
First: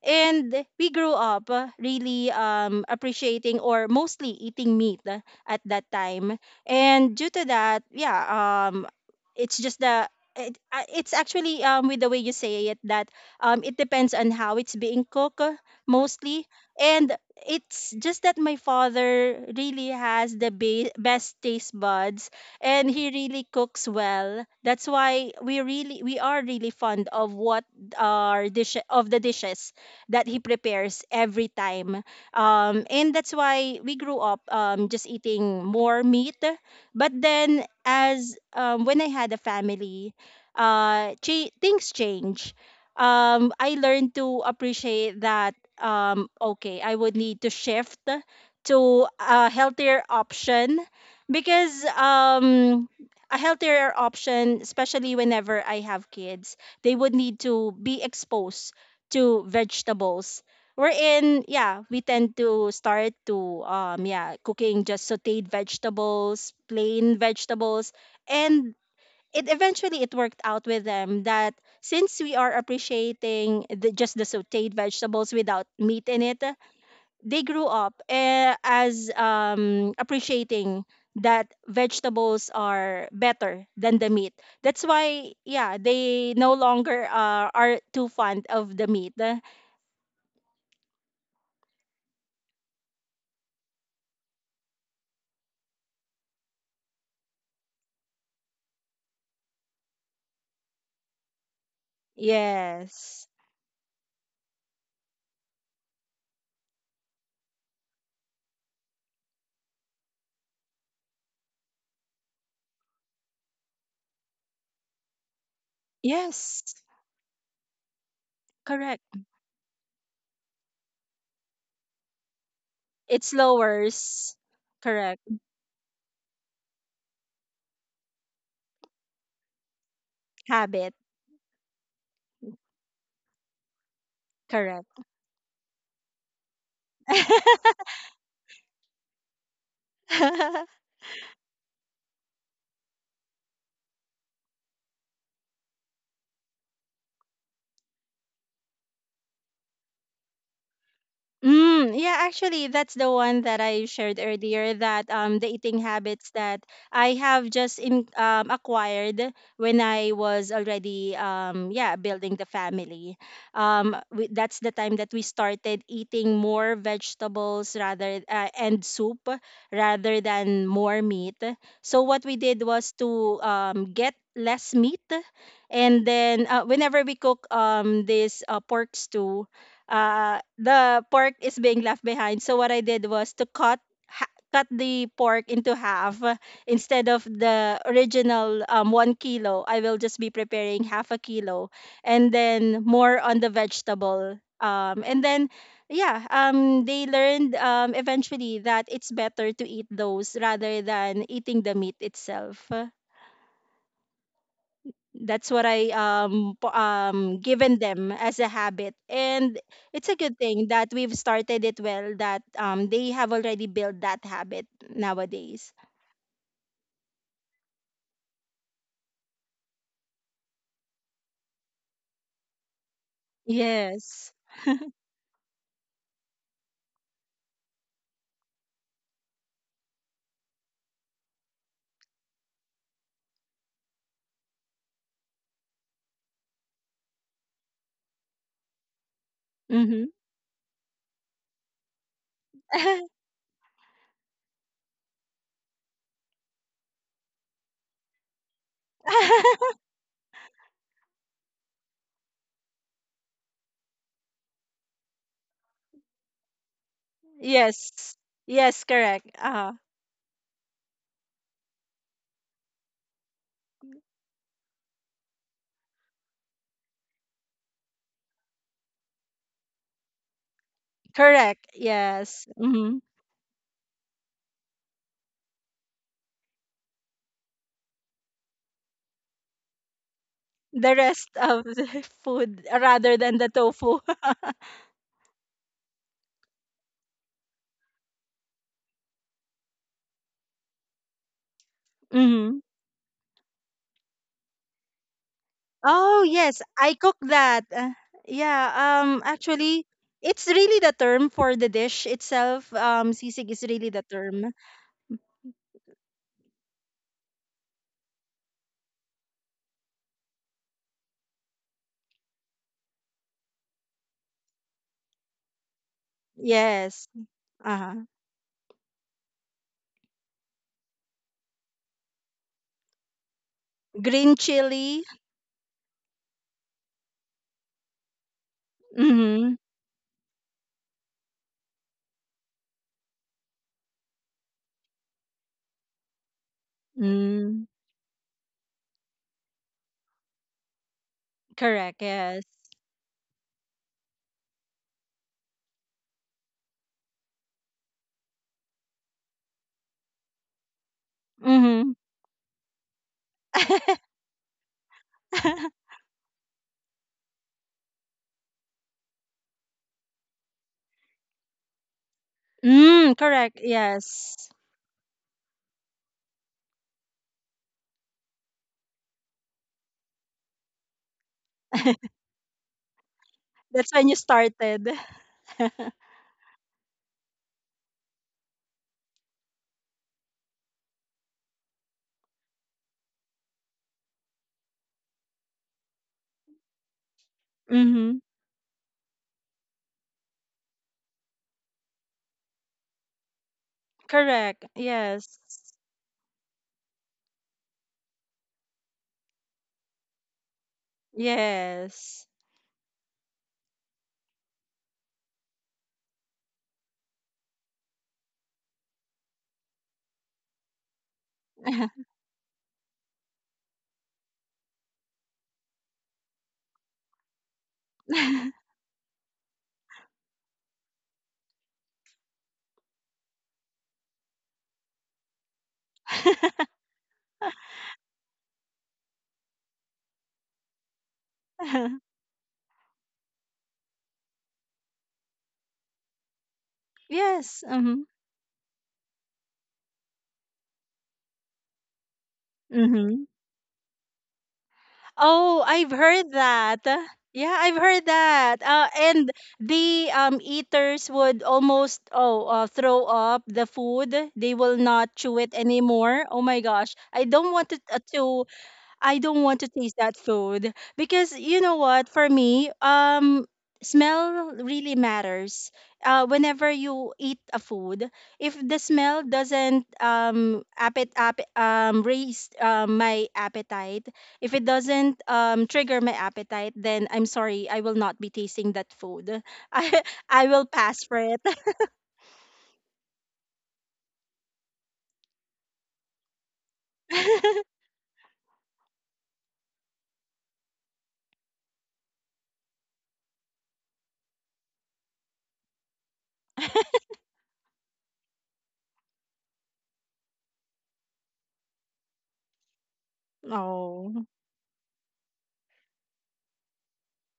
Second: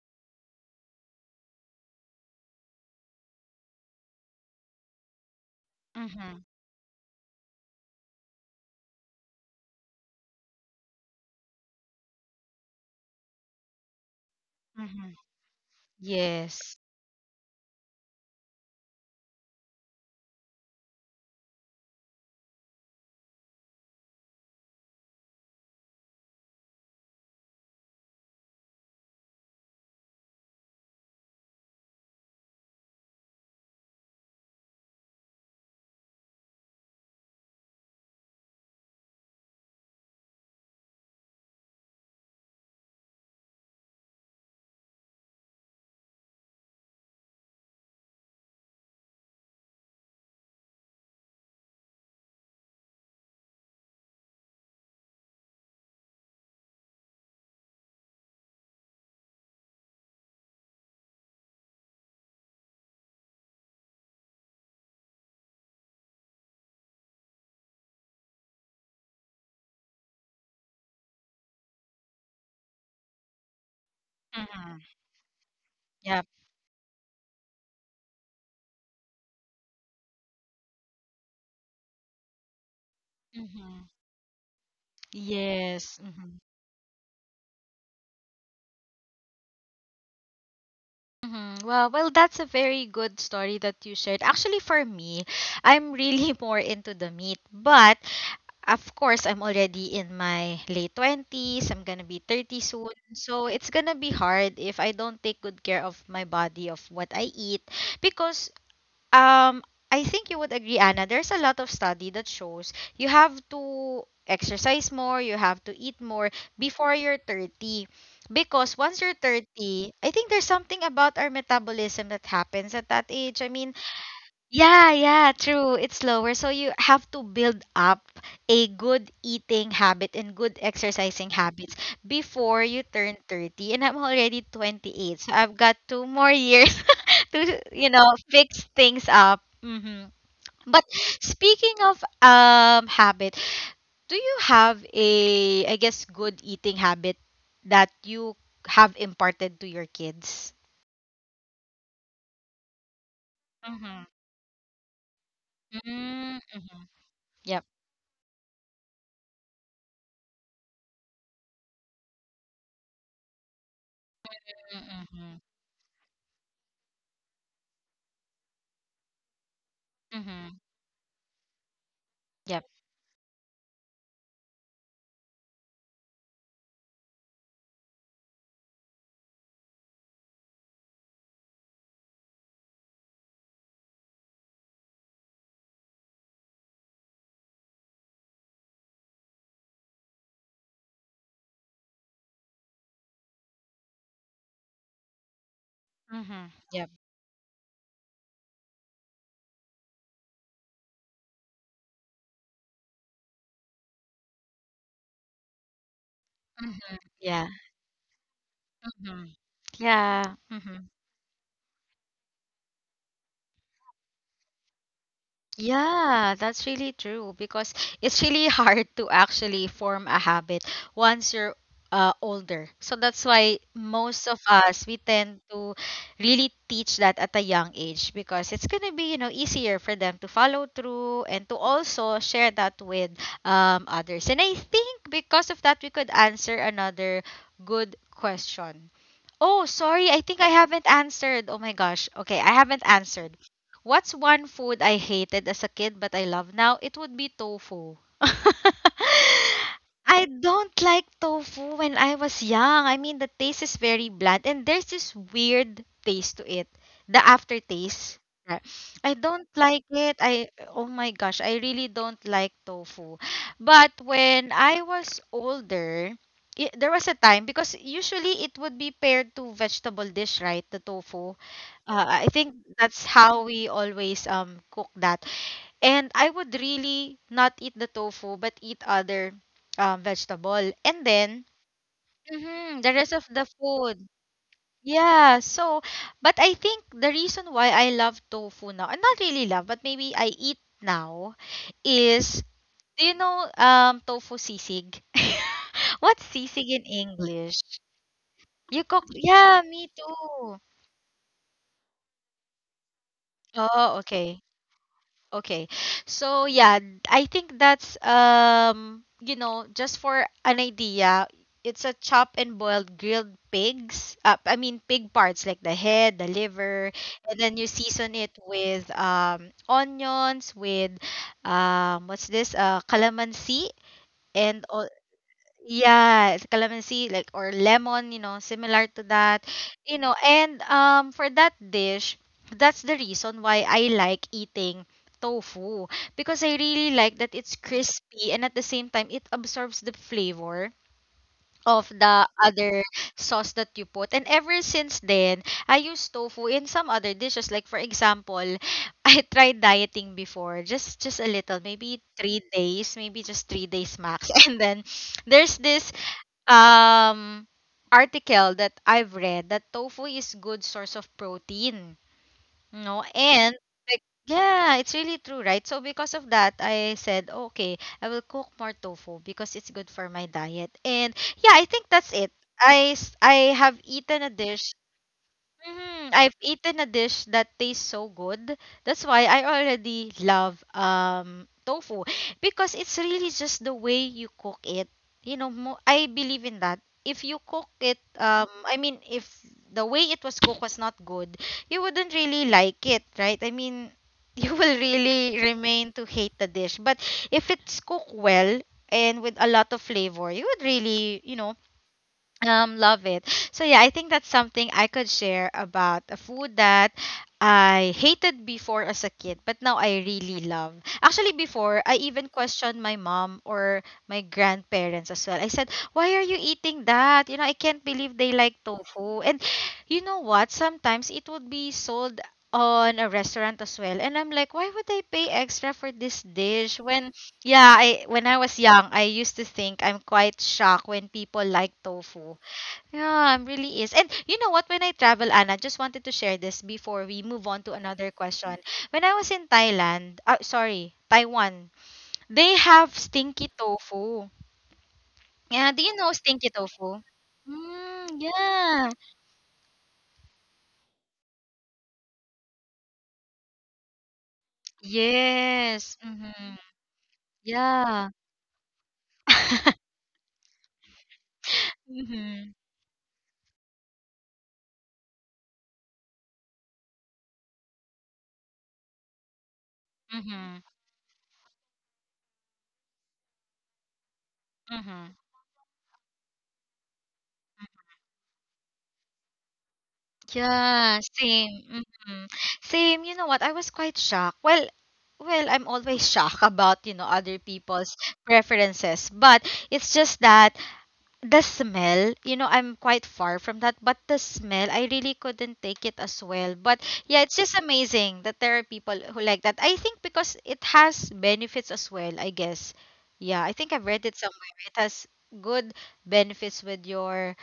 and we grew up really appreciating or mostly eating meat, at that time.
Mm-hmm.
And due to that, yeah, it's just the it's actually, with the way you say it that, it depends on how it's being
Mm-hmm.
cooked, mostly.
Yes.
And it's just that my father really has the best taste buds, and he really cooks well. That's why we are really fond of what our dish of the dishes that he prepares every time, and that's why we grew up just eating more meat. But then, as when I had a family, things change. I learned to appreciate that, okay, I would need to shift to a healthier option, because, a healthier option, especially whenever I have kids, they would need to be exposed to vegetables. Wherein, yeah, we tend to start to, yeah, cooking just sauteed vegetables, plain vegetables, and it eventually it worked out with them that, since we are appreciating just the sautéed
Mm-hmm.
vegetables without meat in
Yep.
it, they grew up, eh, as appreciating that vegetables are better
Mm-hmm.
than the meat. That's why, yeah,
Yes.
they
Hmm,
no longer are too fond of the meat.
hmm, well, that's a very good story that you shared. Actually, for me, I'm really <laughs> more into the meat, but of course, I'm already in my late 20s. I'm gonna be 30 soon.
Yes,
So it's gonna be hard if I don't take good care of my body, of what I eat. Because um I think you would agree, Anna, there's a lot of study that shows you have to exercise more, you have to eat more
yes,
before you're 30. Because once
correct.
you're 30, I think there's something about our metabolism that happens at that
It
age. I mean,
lowers,
yeah,
correct,
yeah, true. It's slower. So you have to build up a good eating habit and good
habit,
exercising habits before you turn 30. And I'm already
correct.
28. So I've got two more years <laughs> to, you know, fix things up. Hmm.
<laughs>
But speaking of habit, do you have a, I guess, good eating habit that you have imparted to your kids?
Yeah, actually, that's the one that I
Mm-hmm.
shared earlier, that the eating habits that
Mm-hmm.
I have
Yep.
just in acquired when I was already, yeah, building the family. That's the time that we
Mm-hmm.
started eating more vegetables rather and soup rather
Mm-hmm.
than more meat. So what we did was to get less meat, and then, whenever we cook this pork stew, the pork is being left behind. So what I did was to cut the pork into half, instead of the original, 1 kilo. I will just be preparing half a kilo, and then more on the vegetable. And then, yeah,
Mm-hmm. Yep.
they learned, eventually, that it's better to eat those rather than eating the meat itself. That's what I
Mm-hmm. Yeah.
given them as a habit.
Mm-hmm.
And it's a
Yeah.
good thing
Mm-hmm.
that we've started it well, that they have already built that habit nowadays.
Yeah, that's really true because it's really <laughs> hard to actually form a habit once you're older. So that's why most
Yes.
of us we tend to really teach that at a young age because it's gonna be you know easier for them to follow through and to also share that with others. And I think because of that we could answer another good question. Oh,
Mhm.
sorry. I think I haven't answered. Oh my gosh. Okay, I haven't answered. What's one food I hated as a kid but I love now? It would be tofu. <laughs>
<laughs>
I don't like tofu when I was young. I mean, the taste is very bland and there's this weird taste to it. The
Yes.
aftertaste.
Yes,
I
correct.
don't
Uh,
like it. I, oh my gosh, I really don't like tofu. But when I was older, there was a time because usually it would be paired to vegetable dish, right? The tofu.
correct.
I
Yes.
think
Mhm.
that's how we always cook that. And I would really not eat the tofu but eat other vegetable.
The
And
rest
then
of the <laughs> food
mhm, the
rather
rest of
than the
the
tofu.
food.
<laughs>
Yeah, so but I think the reason why I love tofu now, and not really love, but maybe I eat now is,
Mm-hmm.
do you know tofu sisig? <laughs>
Oh
What's
yes,
sisig in
I cook
English?
that.
You
Yeah,
cook, yeah,
actually
me
it's
too.
really the term for the dish itself. Sisig is really
Oh,
the
okay.
term.
Okay. So yeah, I think that's you know, just for an idea, it's a chop and boiled grilled pigs. I mean pig parts like the head, the liver,
Yes.
and then you
Uh-huh.
season it with onions with what's this? Calamansi
Green
and all,
chili.
yes, calamansi, like or lemon, you know, similar to that.
Mhm.
You know, and for that dish, that's the reason why I like eating tofu because I really like that it's
Mm.
crispy and at the same time it absorbs the flavor of
Correct,
the
yes.
other sauce that you put. And ever since then, I use tofu in some other dishes. Like for example, <laughs> I tried dieting before, just a little,
Mhm.
maybe 3 days, maybe just 3 days max. <laughs> And then there's
<laughs>
this um article that I've read that tofu is good source of protein. No,
Mm,
and
correct.
like
Yes.
yeah, it's really true, right? So because of that, I said, okay, I will cook more tofu because it's good for my diet. And yeah, I think
<laughs>
that's it. I have
That's when you
eaten a
started.
dish,
<laughs>
mhm. I've eaten a dish that tastes so good. That's why I already love tofu because it's really just the way you cook it. You know, I believe in that. If you cook it,
Mhm.
I mean, if the way it was cooked was not good, you wouldn't really like it, right? I mean, <laughs> you
Correct.
will
Yes.
really remain to hate the dish. But if it's cooked well and with a lot of flavor, you would really, you know,
Yes.
love it. So yeah, I think that's something I could share about a food that I hated before as a kid, but now I really love. Actually, before I even questioned my mom or my grandparents as well. I said, "Why are you eating that? You know, I can't believe they like
<laughs>
tofu." And you know what? Sometimes it would be sold on a restaurant as well, and I'm like, "Why would I pay extra for this dish when
<laughs>
yeah, I when I was young, I used to think, I'm quite shocked when people like tofu. Yeah, I'm really is. And you know what? When I travel, Anna, just wanted to share this before we move
Yes.
on to
Mhm.
another question. When I was in Thailand, sorry, Taiwan, they have
Mm-hmm.
stinky tofu.
Oh,
Yeah, do
I've
you know
heard
stinky
that.
tofu?
Yeah, I've heard
Mm,
that.
yeah.
And the eaters would almost throw up the food. They will not chew it
Yes.
anymore. Oh
Mm-hmm.
my gosh, I don't want it,
Yeah.
to, I don't want to
<laughs>
taste that food. Because you know what? For
Mm-hmm.
me, smell really matters. Whenever you eat a food, if the smell doesn't raise my appetite, if it
Mm-hmm.
doesn't trigger my appetite, then I'm sorry, I will not be tasting that food. <laughs> I I will
Yeah,
pass for it.
same. Mhm. Same, you know what, I was quite shocked. Well, I'm always <laughs> shocked about, you know, other
<laughs>
people's preferences, but it's just that the smell, you know, I'm quite far from that, but the smell, I really couldn't take it as well. But yeah, it's just amazing that there are people who like that. I think because it has benefits as well, I guess. Yeah, I think I've read it
No.
somewhere. It has good benefits with your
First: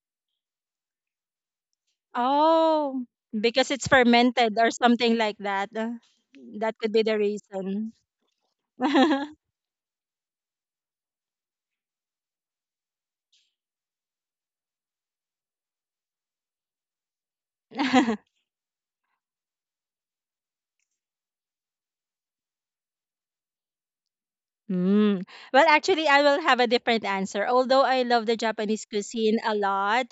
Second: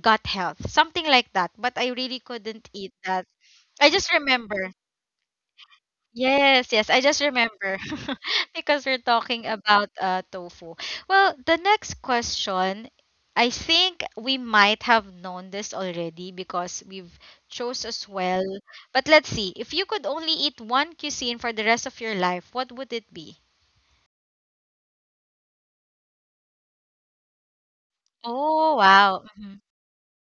gut health, something like that. But I really couldn't eat
Oh,
that.
because it's
I just
fermented or
remember.
something like that.
Yes,
That
yes,
could
I
be the
just remember
reason.
<laughs> because we're
<laughs>
talking about tofu. Well, the next question, I think we might have known this already because we've chose as well. But let's see, if you could only eat one cuisine for the rest of your life, what would it be?
Mm. Well, actually, I will have a different answer. Although I love the
Oh,
Japanese
wow.
cuisine
Mhm.
a lot,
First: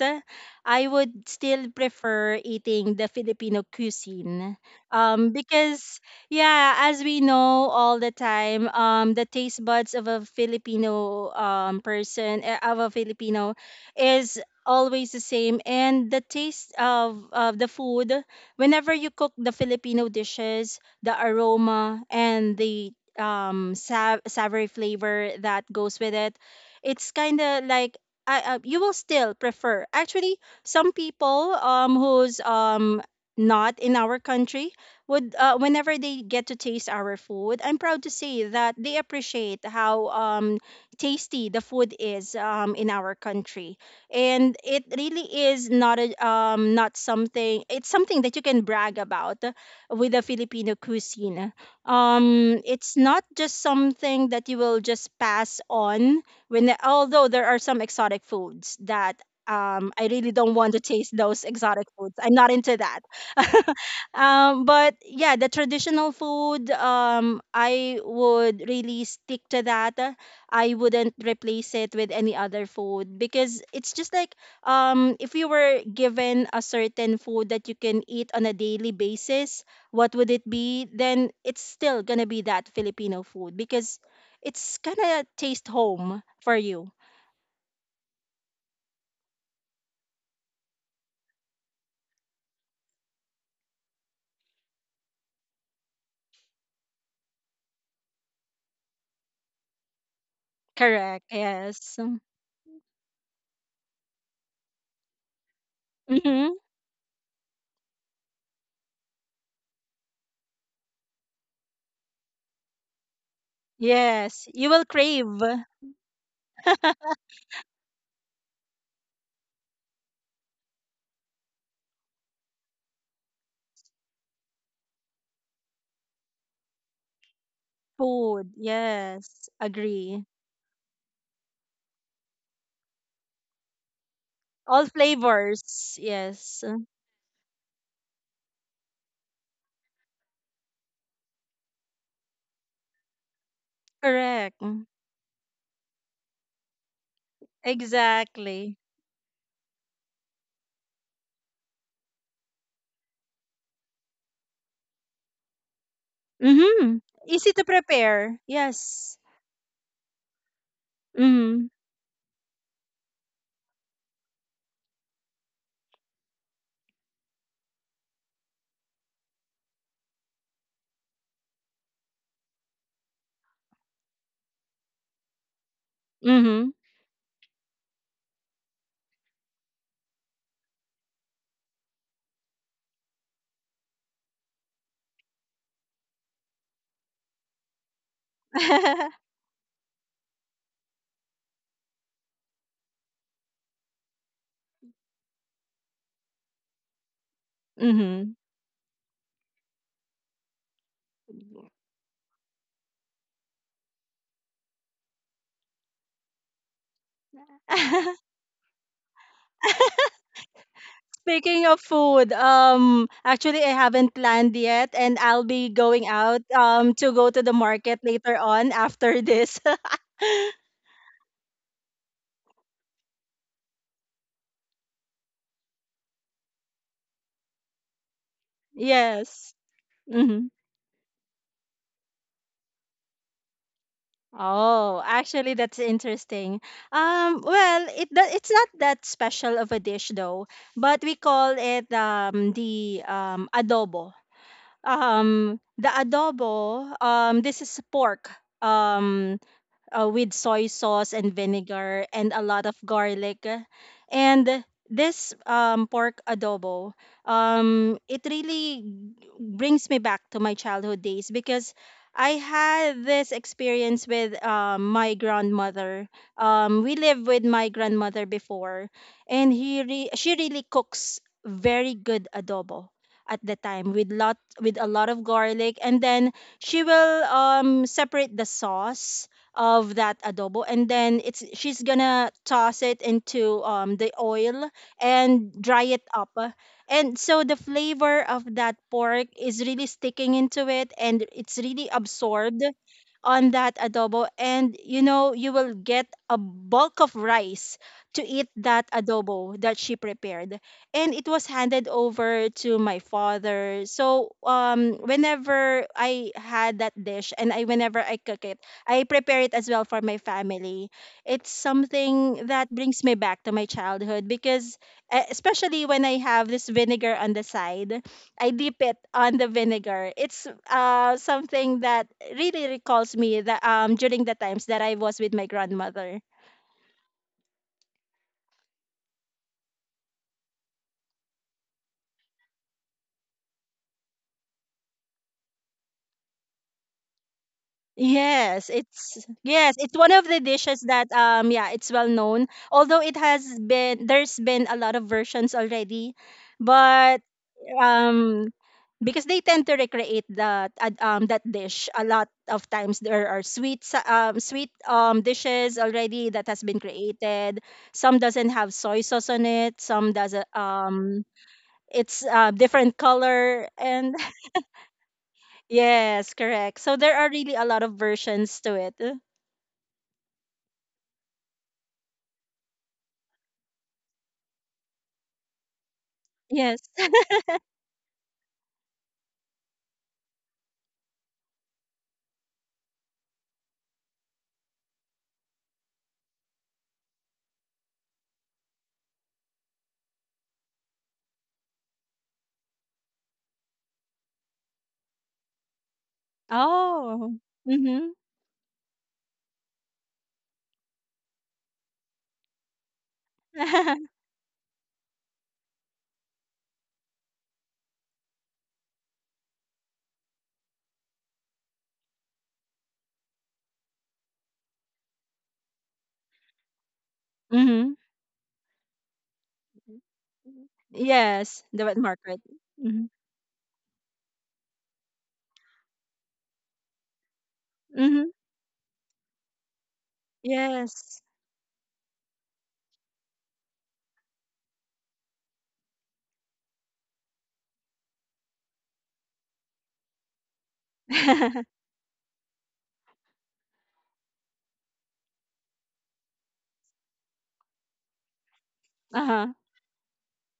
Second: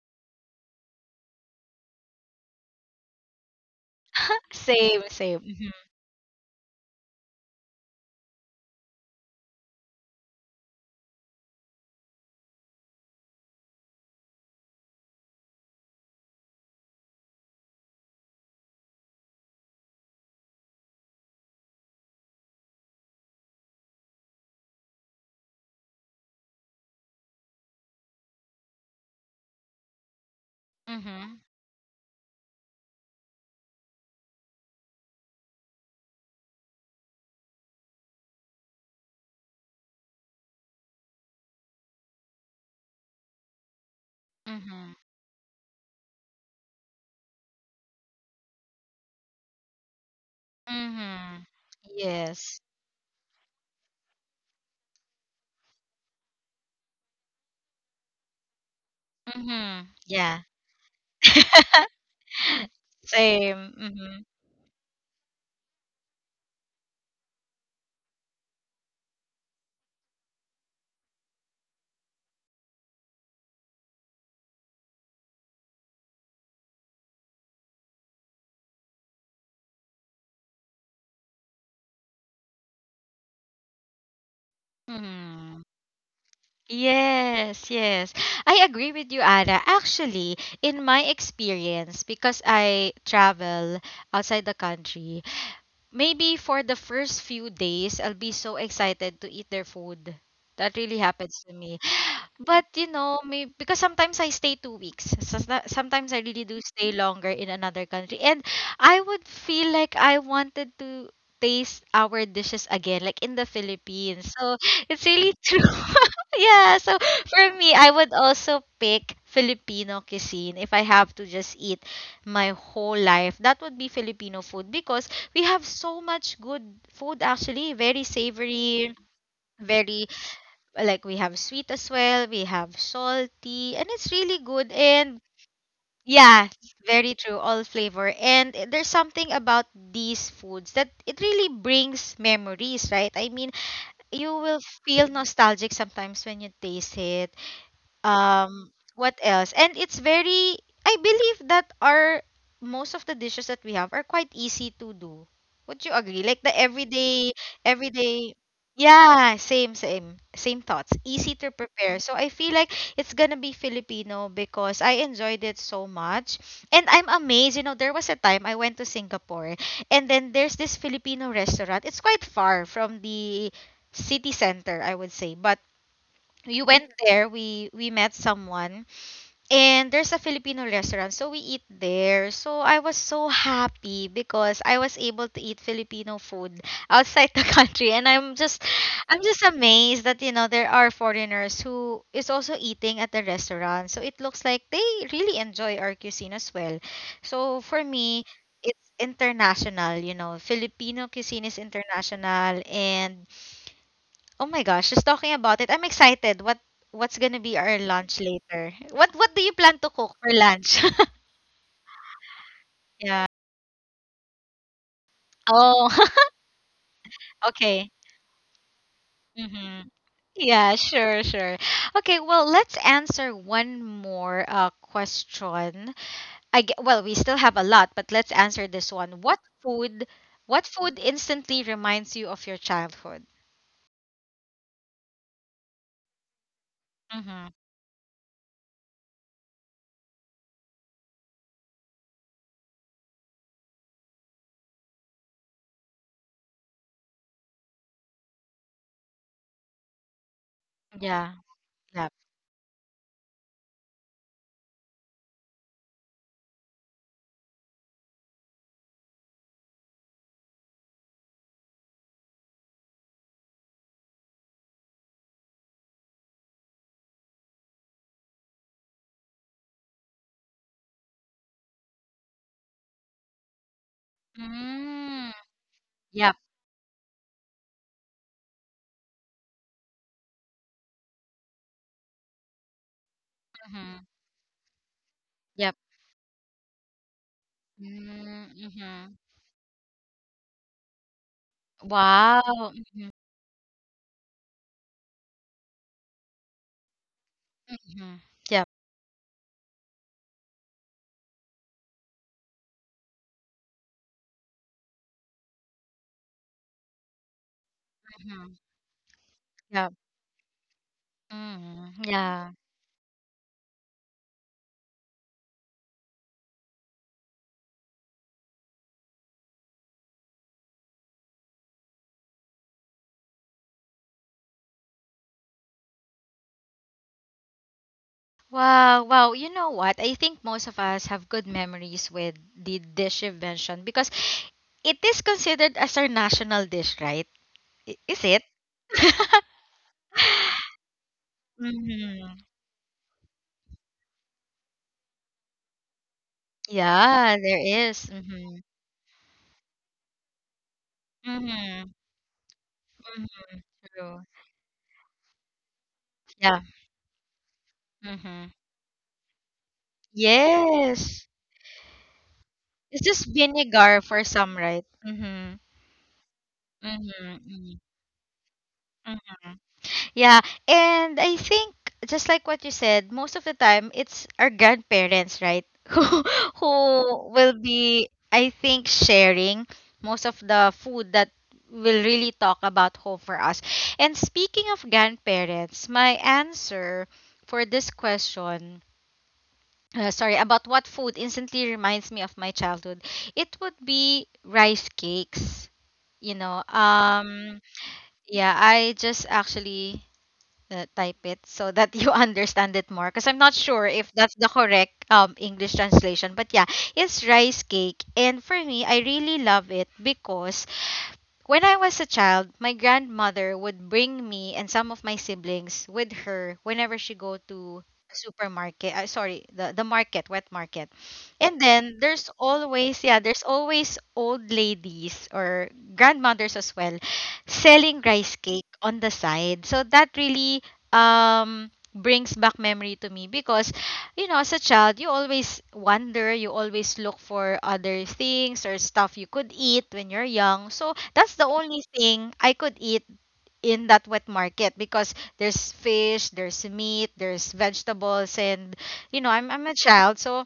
I would still prefer eating the Filipino cuisine.
Same, same. Mm-hmm.
Because, yeah, as we know all the time, the taste buds of a Filipino person, eh, of a Filipino is always the same. And the taste of the food, whenever you cook the Filipino dishes, the aroma and the savory flavor that goes with it, it's kind of like you will still prefer. Actually, some
Mm-hmm.
people who's not in our country would, whenever they get to taste our food, I'm proud to say that they appreciate how tasty the food is, in our country. And it
Mm-hmm.
really is not a not something, it's something that you can brag about with the Filipino cuisine.
Mm-hmm. Yes.
It's not just something that you will just pass on when although there are some exotic foods that,
Mhm.
I really
Yeah.
don't want to taste those exotic
<laughs>
foods. I'm not into that. <laughs>
Same. Mhm.
But yeah, the traditional food, I would really stick to that. I wouldn't replace it with any other food because it's just like, if you were given a certain food that you can eat on a daily basis, what would it be? Then it's still gonna be that Filipino food, because it's gonna taste
Mhm.
home for you.
Yes, yes. I agree with you, Ara. Actually, in my experience, because I travel outside the country, maybe for the first few days, I'll be so excited to eat their food. That really
Correct.
happens to me.
Yes.
<gasps> <sighs> But you know, maybe because sometimes I stay 2 weeks. Sometimes I
Mm-hmm.
really do stay longer in another country, and I would feel like I wanted to taste our dishes again, like in the Philippines.
Yes.
So
You will
it's
crave
really <laughs> true. <laughs> Yeah. So
<laughs>
for me, I would also pick Filipino cuisine if I have to just eat my whole life. That would be Filipino food because we have so much good food, actually. Very
food.
savory,
Yes.
very
Agree.
we have sweet as well, we have salty, and it's really good.
All
And
flavors.
yeah,
Yes.
very true, all flavor. And there's something about these foods that it really brings memories, right? I mean, you
Correct.
will feel nostalgic sometimes when you taste it.
Exactly.
um what else? And it's very I believe that our most of the dishes that we have are quite easy to do. Would you agree? Like the
Mm-hmm.
everyday,
Easy to prepare.
everyday,
Yes.
yeah, same same same thoughts, easy to
Mm-hmm.
prepare. So I feel like it's gonna be Filipino because I enjoyed it so much. And I'm amazed. You know, there was a time I went to Singapore, and then there's this Filipino restaurant. It's quite far from the city center, I would say, but
Mm-hmm.
we went there, we met someone, and there's a Filipino restaurant, so we eat there. So I was so happy because I was able to eat Filipino food outside the <laughs> country. And I'm just amazed that, you know, there are foreigners who is also eating at the restaurant, so it looks like they really enjoy our cuisine as well. So
<laughs>
for
Mm-hmm.
me, it's international. You know, Filipino cuisine is international. And oh my gosh, just talking about it, I'm excited. What's gonna be our lunch later? What do you
<laughs>
plan to cook for lunch? <laughs>
Speaking of food,
Yeah.
actually I haven't planned yet, and I'll be
Oh,
going out
<laughs>
to go to the market
okay.
later on after this.
Mm-hmm.
<laughs>
Yeah, sure, sure. Okay, well, let's answer one more question. Well, we still have a lot, but let's answer this one. What
Yes.
food,
Hmm.
what food instantly reminds you of your childhood?
Oh, actually, that's interesting.
Mm-hmm.
Well, it's not that special of a dish though, but we call it the adobo. The adobo. This is pork. Um, with soy sauce and
Yeah.
vinegar
Yep.
and a lot of garlic. And this pork adobo, it really brings me back to my childhood days because I had this experience with my grandmother. We lived with my grandmother before, and she really cooks very good adobo at the time with lot with a lot of
Mm.
garlic, and then
Yep.
she will separate the sauce of that adobo, and then it's she's gonna toss it into
Mm-hmm.
the oil and dry
Yep.
it up, and so the flavor of that pork
Mm-hmm.
is really sticking into it and it's really
Wow.
absorbed
Mhm,
on that adobo. And you know, you will get a bulk of rice to
mhm.
eat
Yep.
that adobo that she prepared, and it was handed over to my father. So whenever I had that dish and I whenever I cook it,
Mhm.
I prepare it as well for
Yep.
my family. It's
Mhm.
something
Yeah.
that brings me back to my childhood because, especially when I have this vinegar on the side, I dip it on the vinegar. It's something that really recalls me that during the times that I was with my grandmother.
Wow, wow. You know what? I think most of us have good memories with the dish you mentioned because it is considered as our national dish, right? Is it?
Yes,
<laughs>
it's one of the dishes that yeah, it's well known.
Mm-hmm.
Although it has been there's been a lot of versions already, but
Yeah, there is.
um
Mm-hmm.
because they tend to recreate that that dish.
Mm-hmm.
A lot of times there are
True.
sweet dishes already that has
Yeah.
been created. Some doesn't
Mm-hmm.
have soy sauce on it, some doesn't
Yes.
it's different
It's just
color. And
vinegar for some, right?
<laughs>
Mm-hmm.
yes, correct, so there are really a lot
Mm-hmm.
of versions to it.
Mm-hmm. Yeah, and I think just like what you said, most of the time it's our grandparents, right? <laughs>
Yes.
Who will be, I think, sharing most of the food that will really talk about home for us. And speaking of grandparents, my answer for this question, sorry, about what food instantly reminds me of my childhood. It would be rice cakes. You
<laughs>
know,
Oh. Mhm.
yeah, I just actually type it so that you <laughs> understand it more because I'm not sure
<laughs>
if that's the correct English translation, but yeah, it's rice cake. And for me, I really love it because when I was a child, my grandmother would bring me and some of my siblings with her whenever she go
Mhm.
to supermarket. Sorry, the market, wet market.
Yes,
And
the wet
then
market.
there's
Mhm.
always, yeah, there's always old ladies or grandmothers as well selling
Mhm.
rice cake on the side. So that really
Yes.
brings back memory to me because, you know, as a child, you always wonder, you always look for other things or stuff you could eat when you're young. So that's the
<laughs>
only thing I could eat in that wet market because there's fish, there's meat, there's vegetables. And you know,
Uh-huh.
I'm a child, so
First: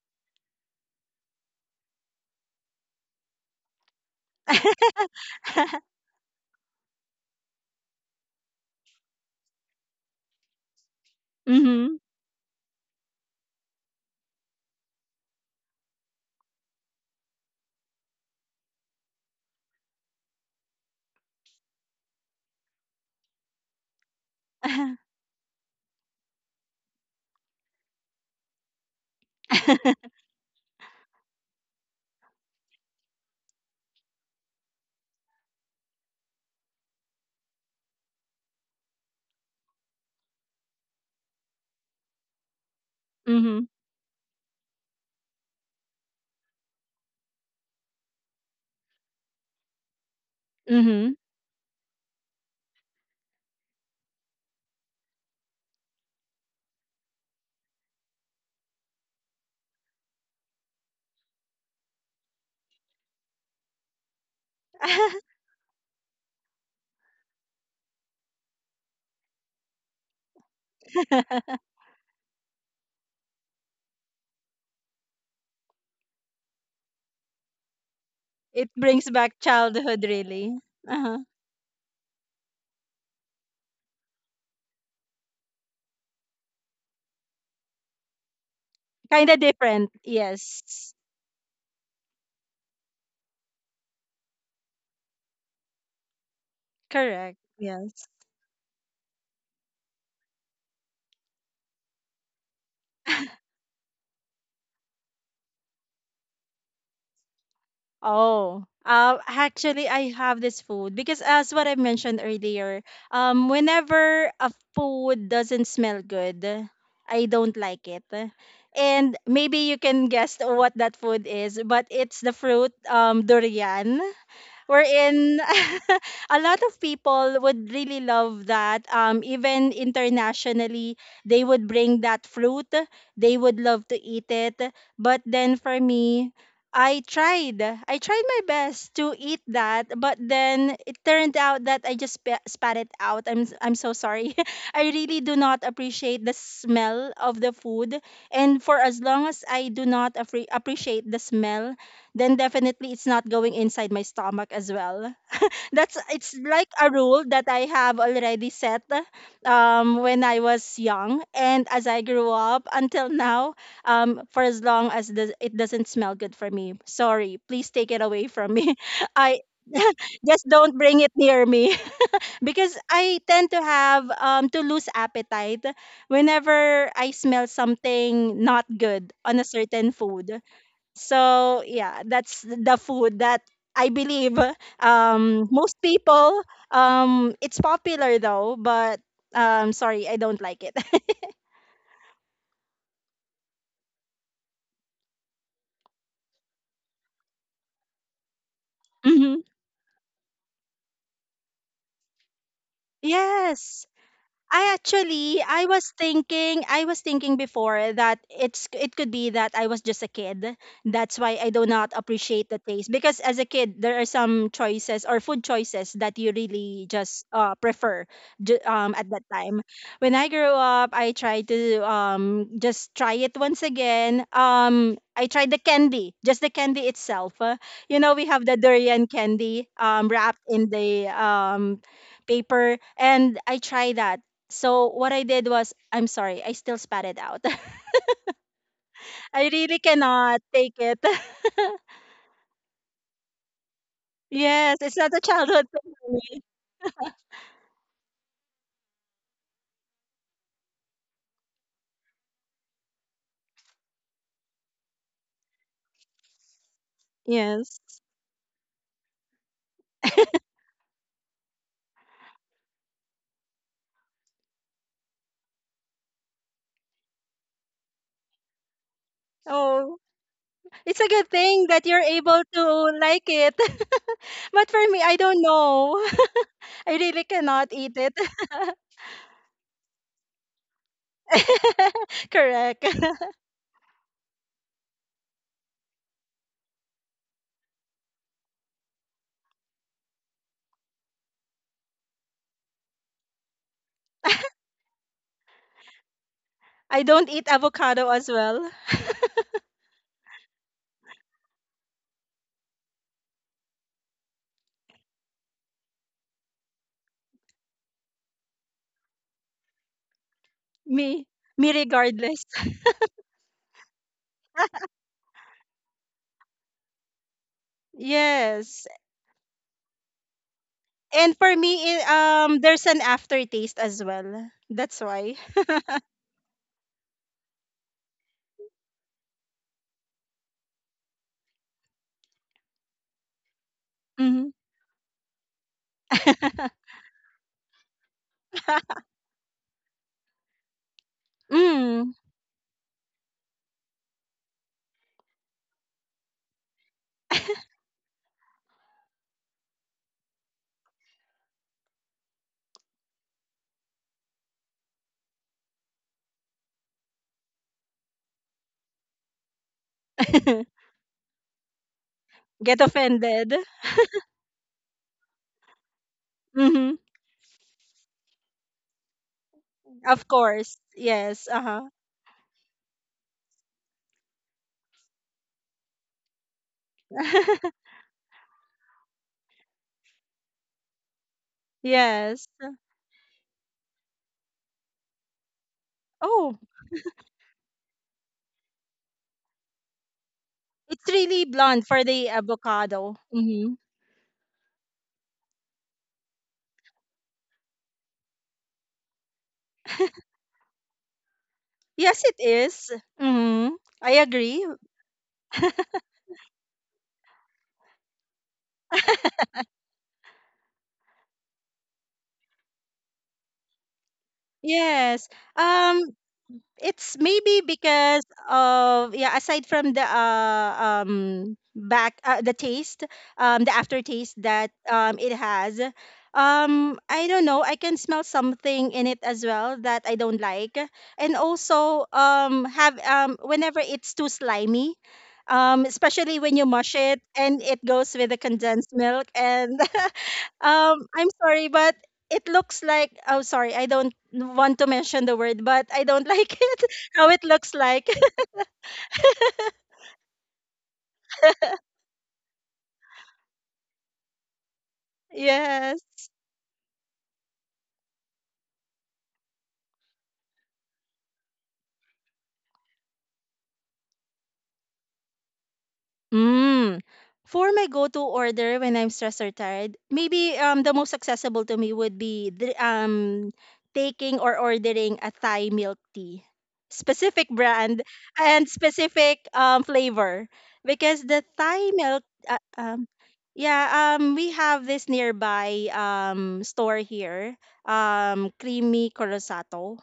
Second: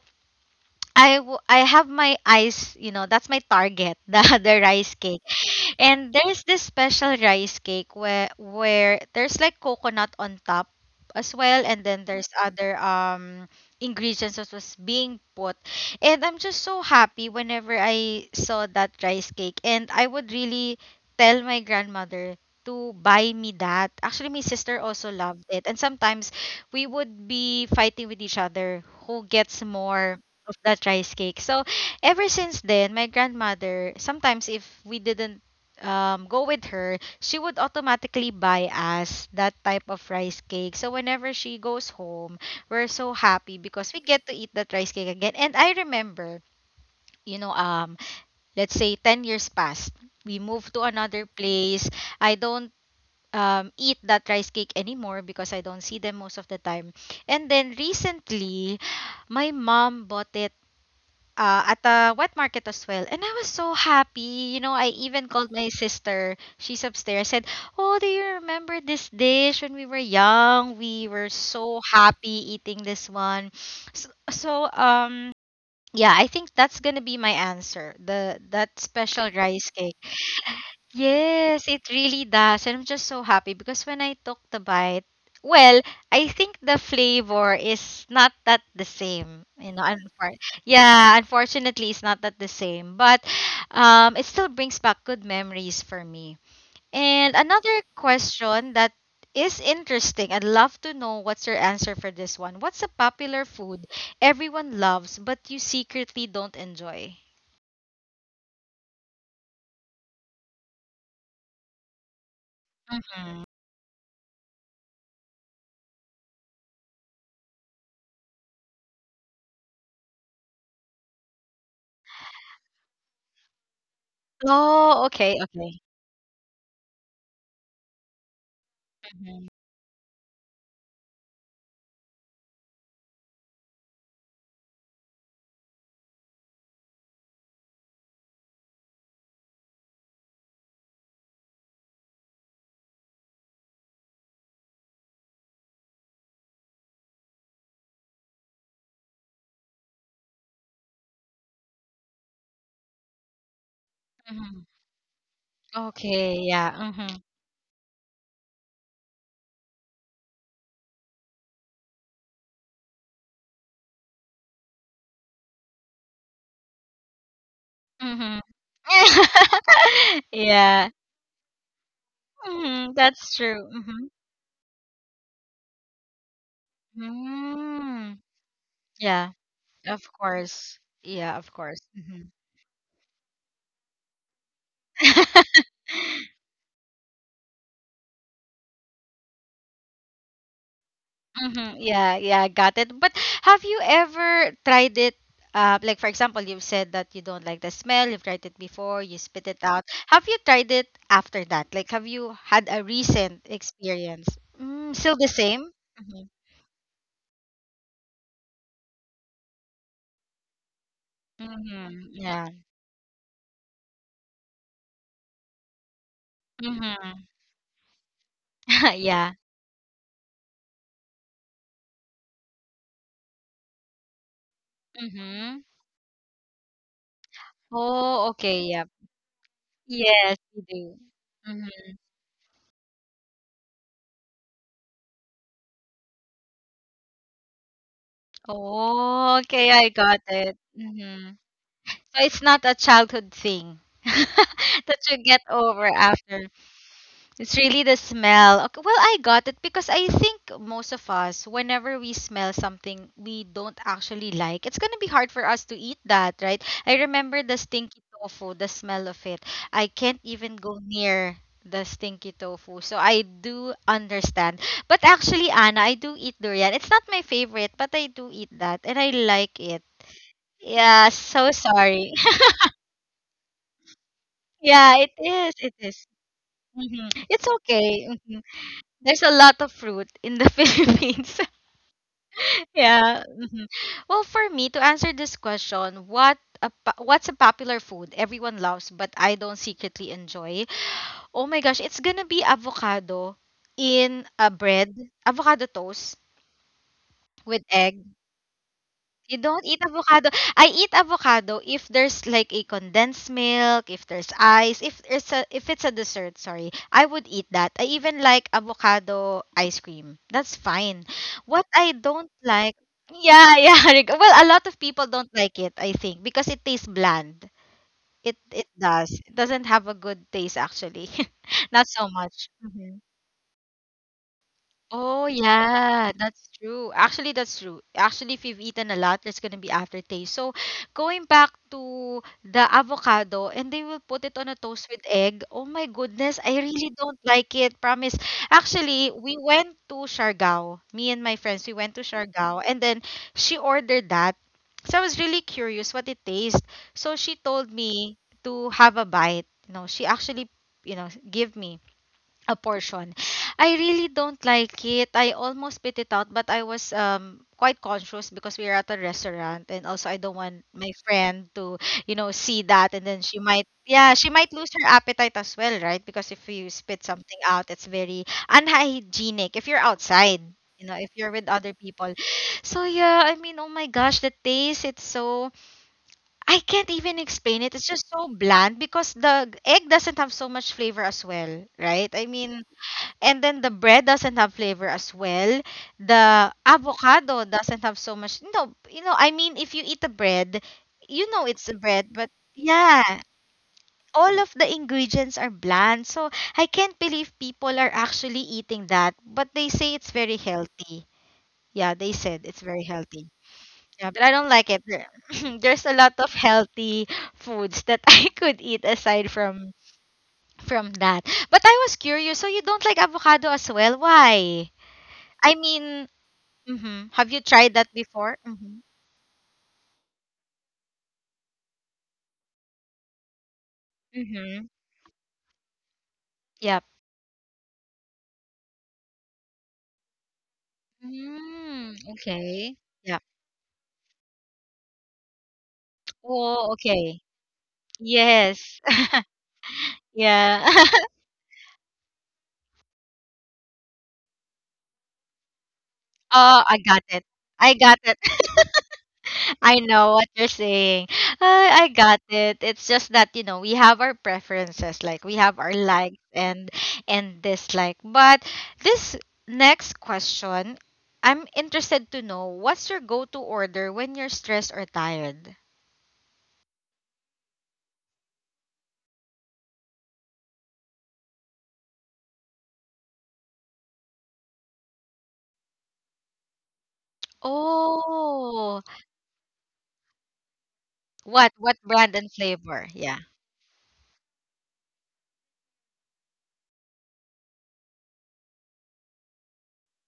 I have my eyes, you know, that's my target, <laughs> the rice cake.
<laughs>
And there's this special rice cake where there's like coconut on top as well, and
Mhm.
then there's other ingredients that was being put. And I'm just so happy whenever I saw that rice cake, and I would really tell my grandmother to buy me that. Actually, my sister also loved it. And sometimes we would be fighting with each other who gets more of that rice cake. So ever since then, my grandmother, sometimes if we didn't go with her, she would automatically buy us that type of rice cake. So whenever she goes home, we're so happy
Mhm.
because we get to eat that rice cake again. And I remember, you know, let's say 10 years passed, we moved to
Mhm.
another place. I don't eat that rice cake anymore because I don't see them most of the time. And then recently, my mom bought it at a wet market as well. And I was so happy. You know, I even
<laughs>
called my sister. She's upstairs. I said, "Oh, do you remember this dish when we were young? We were
<laughs>
so happy eating this one." So, yeah, I think that's gonna be my answer. The
It
That
brings
special
back
rice cake.
childhood, really. Uh-huh.
Yes, it really does. And I'm just so happy because when I took the bite, well, I think the flavor is not that the
Kind of
same. You know,
different. Yes.
yeah, unfortunately, it's not that the same. But it still brings back good memories for me. And
Correct.
another
Yes.
question that is interesting. I'd love to know what's your answer for this one. What's a popular food everyone loves but you secretly don't enjoy?
Oh. Actually, I have this food because, as what I mentioned earlier,
Mhm.
whenever a food doesn't smell good, I don't like it. And maybe you can guess what that food is, but it's the fruit, durian.
Oh, okay,
Wherein
okay.
<laughs> a lot of people would really love that.
Mhm.
Even internationally, they would bring that fruit. They would love to eat it. But then for me, I tried my best to eat that, but then it turned out that I just spat it out. I'm so sorry. <laughs> I really do not appreciate the smell of the food, and for as long as I do not appreciate the smell, then definitely it's not going inside my stomach
Mhm.
as well. That's
Okay,
it's like
yeah,
a
mhm,
rule that I have already set when I was young, and as I grew up until now, for as long as it doesn't smell good for me. Sorry, please take it away
mhm.
from me. <laughs> I
<laughs>
<laughs> just don't
Yeah,
bring it near me <laughs> because
mhm,
I
that's
tend to
true,
have
mhm.
to lose appetite whenever I smell
Mm,
something not good
yeah,
on a certain
of
food.
course. Yeah, of
So
course,
yeah,
mhm.
that's the food that I believe
Mhm,
most people. It's popular though, but sorry, I don't like it.
<laughs> yeah, yeah, got it. But have you ever tried it, like, for example, you've said that you don't like the smell, you've tried it before,
<laughs>
you
Hmm.
spit it out. Have you tried it after that? Like, have you had a recent
Yes.
experience? Mm, still the same? Mhm,
I was thinking before that it could be that I was just a kid. That's why I do not
mhm, yeah.
appreciate the taste, because as a kid there are some choices or food choices that you really
Mm-hmm.
just prefer
<laughs>
at that
Yeah.
time. When I grew up, I tried to just try it once again. I tried the
Mhm.
candy, just the candy itself. You know,
Oh,
we have the
okay, yep.
durian candy
Yes,
wrapped
we
in
do.
the
Mhm.
paper, and I tried that. So what I did was, I'm sorry, I still spat it out. <laughs>
Oh,
I
okay,
really
I got
cannot
it.
take it.
Mhm.
<laughs>
So it's not a childhood thing
Yes,
<laughs> that
it's not
you
a
get
childhood
over
thing for me.
after. It's really the smell. Okay, well, I got it because I think most of us, whenever we smell something we don't actually like, it's gonna be hard for us to eat that, right? I remember the
Yes.
stinky tofu, the smell of it. I can't even go near the stinky tofu. So I do understand. But actually, Anna, I do eat durian. It's not my favorite, but I do eat that and I like it.
Oh, it's
Yeah,
a good
so
thing that you're
sorry.
able to like it. <laughs>
<laughs>
But for
Yeah,
me,
it
I don't
is. It
know.
is.
<laughs> I
Mhm.
really
It's
cannot eat
okay.
it.
Mm-hmm. There's a lot of fruit in the <laughs> Philippines.
<laughs>
<laughs>
Correct.
Yeah.
<laughs>
Mhm. Well, for me to answer this question, what's a popular food everyone loves but I don't secretly enjoy? Oh my gosh, it's gonna be avocado in a bread, avocado toast
I don't eat
with egg.
avocado as well.
You don't eat avocado. I eat avocado if there's like a condensed milk, if there's ice, if it's a dessert, sorry. I would eat that. I even like avocado ice cream. That's fine.
Me,
What
me
I don't
regardless.
like. Yeah, <laughs> yeah. Well, a lot of people don't like it, I think, because it tastes bland.
<laughs>
It
Yes.
does. It doesn't have a good taste actually.
And for
<laughs> Not
me,
so
it
much.
there's
Mm-hmm.
an aftertaste as well. That's
Oh
why.
yeah, that's true. Actually, that's true. Actually, if you've eaten a lot, there's gonna be aftertaste. So, going back to the avocado, and they will put it on
Mhm.
a toast with egg. Oh my goodness, I really don't like it. Promise.
<laughs>
Actually, we went to Siargao. Me and my friends, we went to
Mm.
Siargao, and then she ordered that. So I was really curious what it tastes. So she told me to have a bite. You know, she actually, you know, give me a portion. I really don't like it. I almost spit it out, but I was quite conscious because we were at a restaurant, and also I don't want
<laughs>
my friend to, you know, see
Get
that, and then she
offended.
might, yeah, she might lose her appetite as well, right? Because if you
Mhm.
spit something out, it's very unhygienic if you're
Of
outside.
course.
You know, if you're with
Yes.
other
Uh-huh.
people. So yeah, I mean, oh my gosh, the taste, it's so I can't even explain it.
<laughs>
It's just so bland because the egg doesn't have so much flavor as well, right? I
Yes.
mean, and then the bread doesn't have flavor as well. The
Oh,
avocado doesn't have so much. No, you know, I mean, if you eat the bread,
it's
you know
really
it's a
blonde for
bread, but
the avocado.
yeah,
Mm-hmm.
all of the ingredients are bland. So I can't believe people are actually eating that, but they say it's very healthy. Yeah, they
Yes, it
said it's very
is.
healthy.
Mm-hmm.
Yeah,
I
but I don't
agree.
like it. There- <laughs> <clears throat> There's a lot of healthy foods that <laughs> I could eat aside from that. But I was curious. So you don't like avocado as well? Why?
Yes.
I
Um,
mean, mhm.
it's
Have you
maybe
tried that
because
before? Mhm.
of yeah, aside from the back the taste, the aftertaste
Mhm.
that it has.
Yep.
Um, I don't know, I can smell something in it as well that I don't like. And
Mm,
also
okay.
have
Yep.
whenever it's too slimy, especially when you
Oh,
mush
okay.
it and it goes with the
Yes.
condensed
<laughs>
milk. And <laughs>
Yeah. <laughs>
um, I'm sorry, but it looks like, oh sorry, I don't want to mention the word, but I don't like <laughs>
Oh, I
it
got it.
how it
I
looks
got
like.
it. <laughs> I know what you're saying. I got it. It's just that, you know, we have our preferences, like we have our
<laughs> Yes.
likes and dislike. But this next question, I'm interested to know what's your go-to order when you're stressed or tired?
Mm. For my go-to order when I'm stressed or tired, maybe the most accessible to me would be taking or ordering a Thai milk tea, specific brand and
Oh,
specific flavor, because the
what
Thai
brand
milk
and
uh,
flavor?
um
Yeah.
yeah, we have this nearby store here, Creamy Corosato,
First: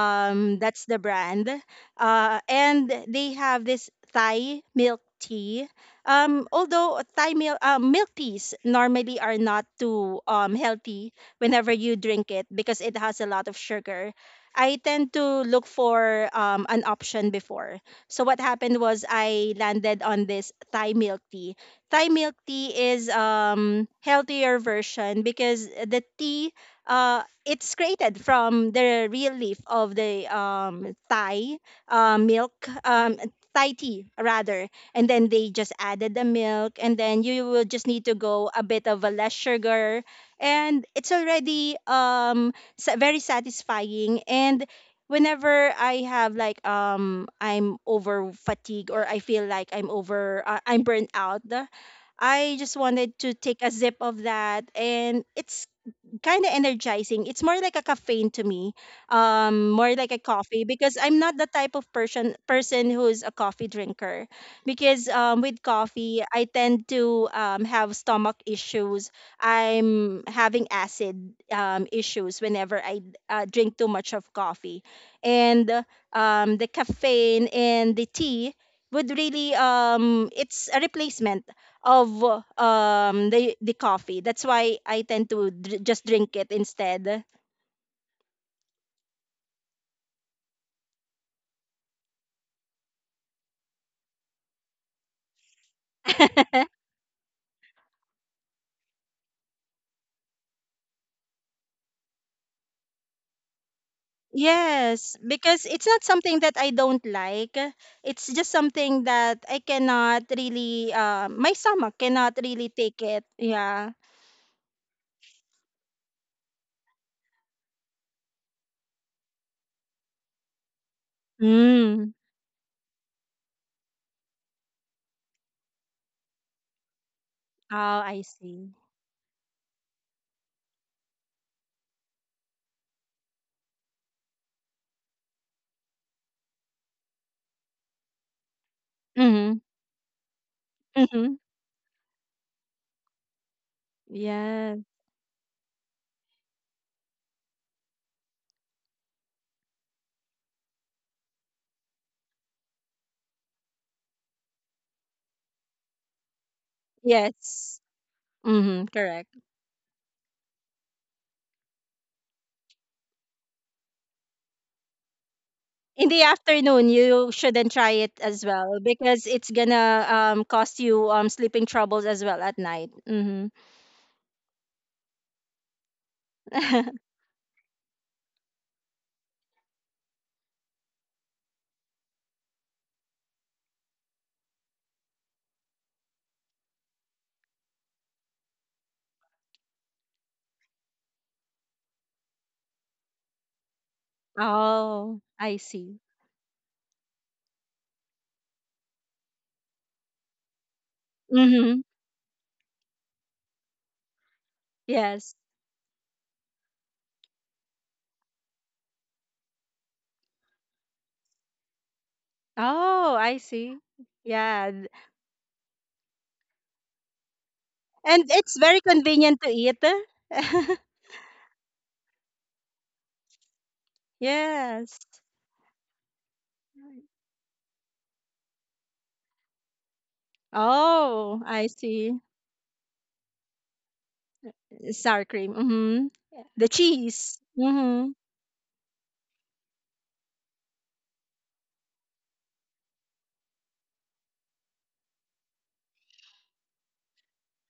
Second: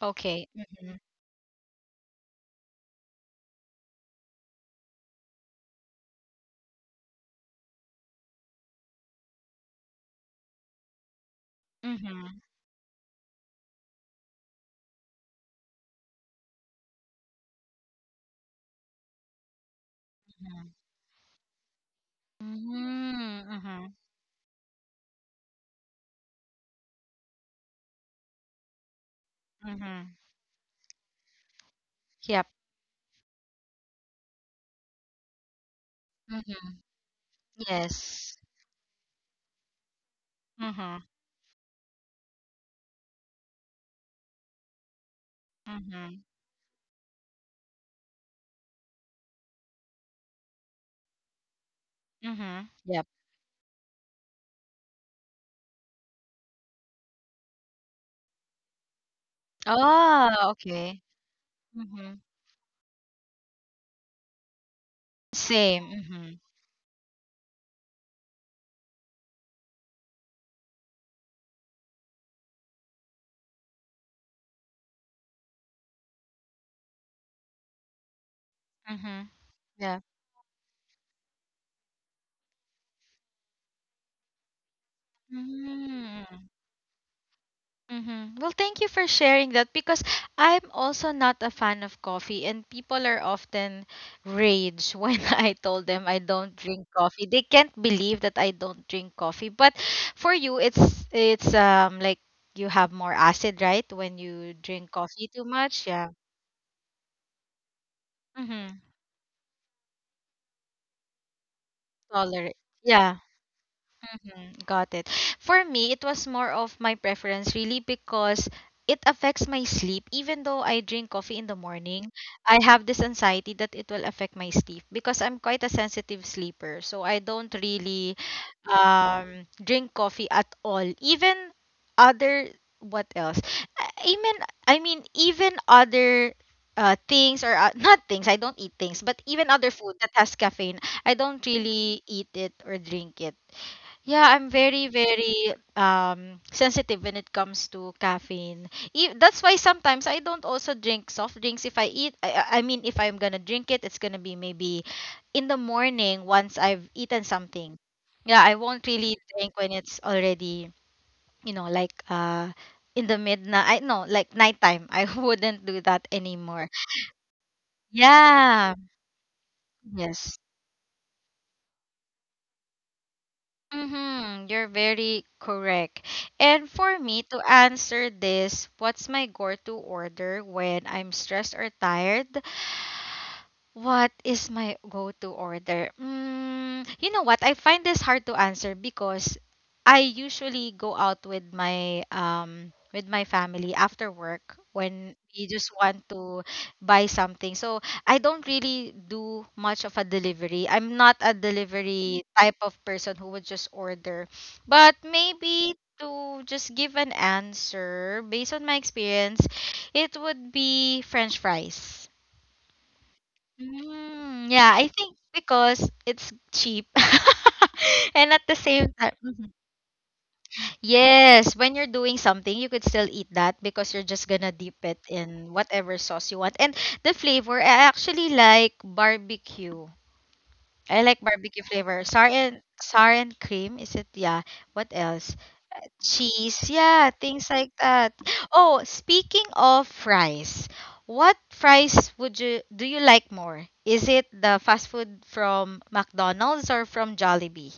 Okay.
that's the
Mhm.
brand, and they have this Thai milk tea. Although Thai milk milk teas normally are not too healthy whenever you drink
Mhm.
it because it has a lot of sugar. I tend to look for an option before. So what happened was I landed on this Thai milk tea. Thai milk tea is
Mhm. Mhm.
healthier version because the tea it's created from the real leaf of
Mhm.
the Thai
Yep.
milk, um, Thai tea rather, and then they just added the milk,
Mhm.
and then you will just need to
Yes.
go a bit of a less sugar, and
Mhm.
it's already very satisfying. And whenever I
Mhm.
have like I'm over fatigued, or I feel like I'm over I'm burnt out, I
Mhm.
just
Yep.
wanted to take a sip of that, and it's kind of energizing. It's more like a caffeine to me, more like a
Oh,
coffee, because
okay.
I'm not the type of
Mhm.
person who's a coffee drinker. Because with
Same.
coffee,
Mhm.
I tend to have stomach issues. I'm having acid issues whenever I drink too much of coffee, and the caffeine and the tea would
Mhm.
really it's a replacement of the coffee. That's why I tend to just drink
Yeah.
it instead.
Mm-hmm. Well, thank you for sharing that because I'm also not a fan of coffee, and people are often rage when <laughs> I told them I don't drink coffee. They can't believe that I don't drink coffee. But for you, it's like you have more acid, right? When you drink coffee
Yes,
too
because
much,
it's
yeah.
not something that I don't like. It's just
Mm-hmm.
something that I cannot really my stomach
Tolerate,
cannot really
yeah.
take it. Yeah.
Mhm, got it. For me, it was more of my preference really because it affects my sleep. Even though I drink coffee in the morning,
Mm.
I have this anxiety that it will affect my sleep because I'm quite a sensitive sleeper. So I don't really
Oh, I see.
drink coffee at all. Even other, what else? I I mean I mean even other things or not things. I don't eat things, but even other
Mhm.
food that has caffeine, I don't
Mhm.
really eat it or drink it. Yeah, I'm very,
Yeah.
very sensitive when it comes to caffeine. That's why sometimes I don't also drink soft drinks. If I eat, if I'm gonna drink it, it's gonna be maybe in the morning once I've eaten something.
Yes.
Yeah, I won't
Mhm,
really
correct.
drink when it's already, you know, like uh in the midnight. I no, like nighttime. <laughs> I wouldn't do that
In the
anymore.
afternoon, you shouldn't try it as
Yeah.
well because it's gonna
Yes.
cause you sleeping troubles as well at night. Mhm.
Mm-hmm, you're very correct. And for me
<laughs>
to answer this, what's my go-to order when I'm stressed or tired? What is my go-to order? Mm, you know what? I find this hard to answer because I usually go out with my family after work when
Oh,
we
I
just want
see.
to buy something. So I don't really do much of a delivery. I'm not a
Mm-hmm.
delivery type of person who would just order. But
Yes.
maybe to just give an answer based on my experience, it would be French fries.
Oh, I see.
Mm, yeah,
Yeah.
I
Th-
think because it's cheap. <laughs> And
And
at the
it's very
same time,
convenient
Mhm.
to eat. <laughs>
yes, when you're doing something, you could still eat that because you're just gonna dip it
Yes.
in whatever sauce you want. And the flavor, I actually like barbecue. I like
Oh,
barbecue
I
flavor.
see.
Sour and sour and cream, is it? Yeah. What
Sour
else?
cream. Mm-hmm.
Cheese,
The
yeah,
cheese.
things like that.
Mm-hmm.
Oh, speaking of fries, what fries would you do you like more? Is it the fast food from McDonald's or from Jollibee?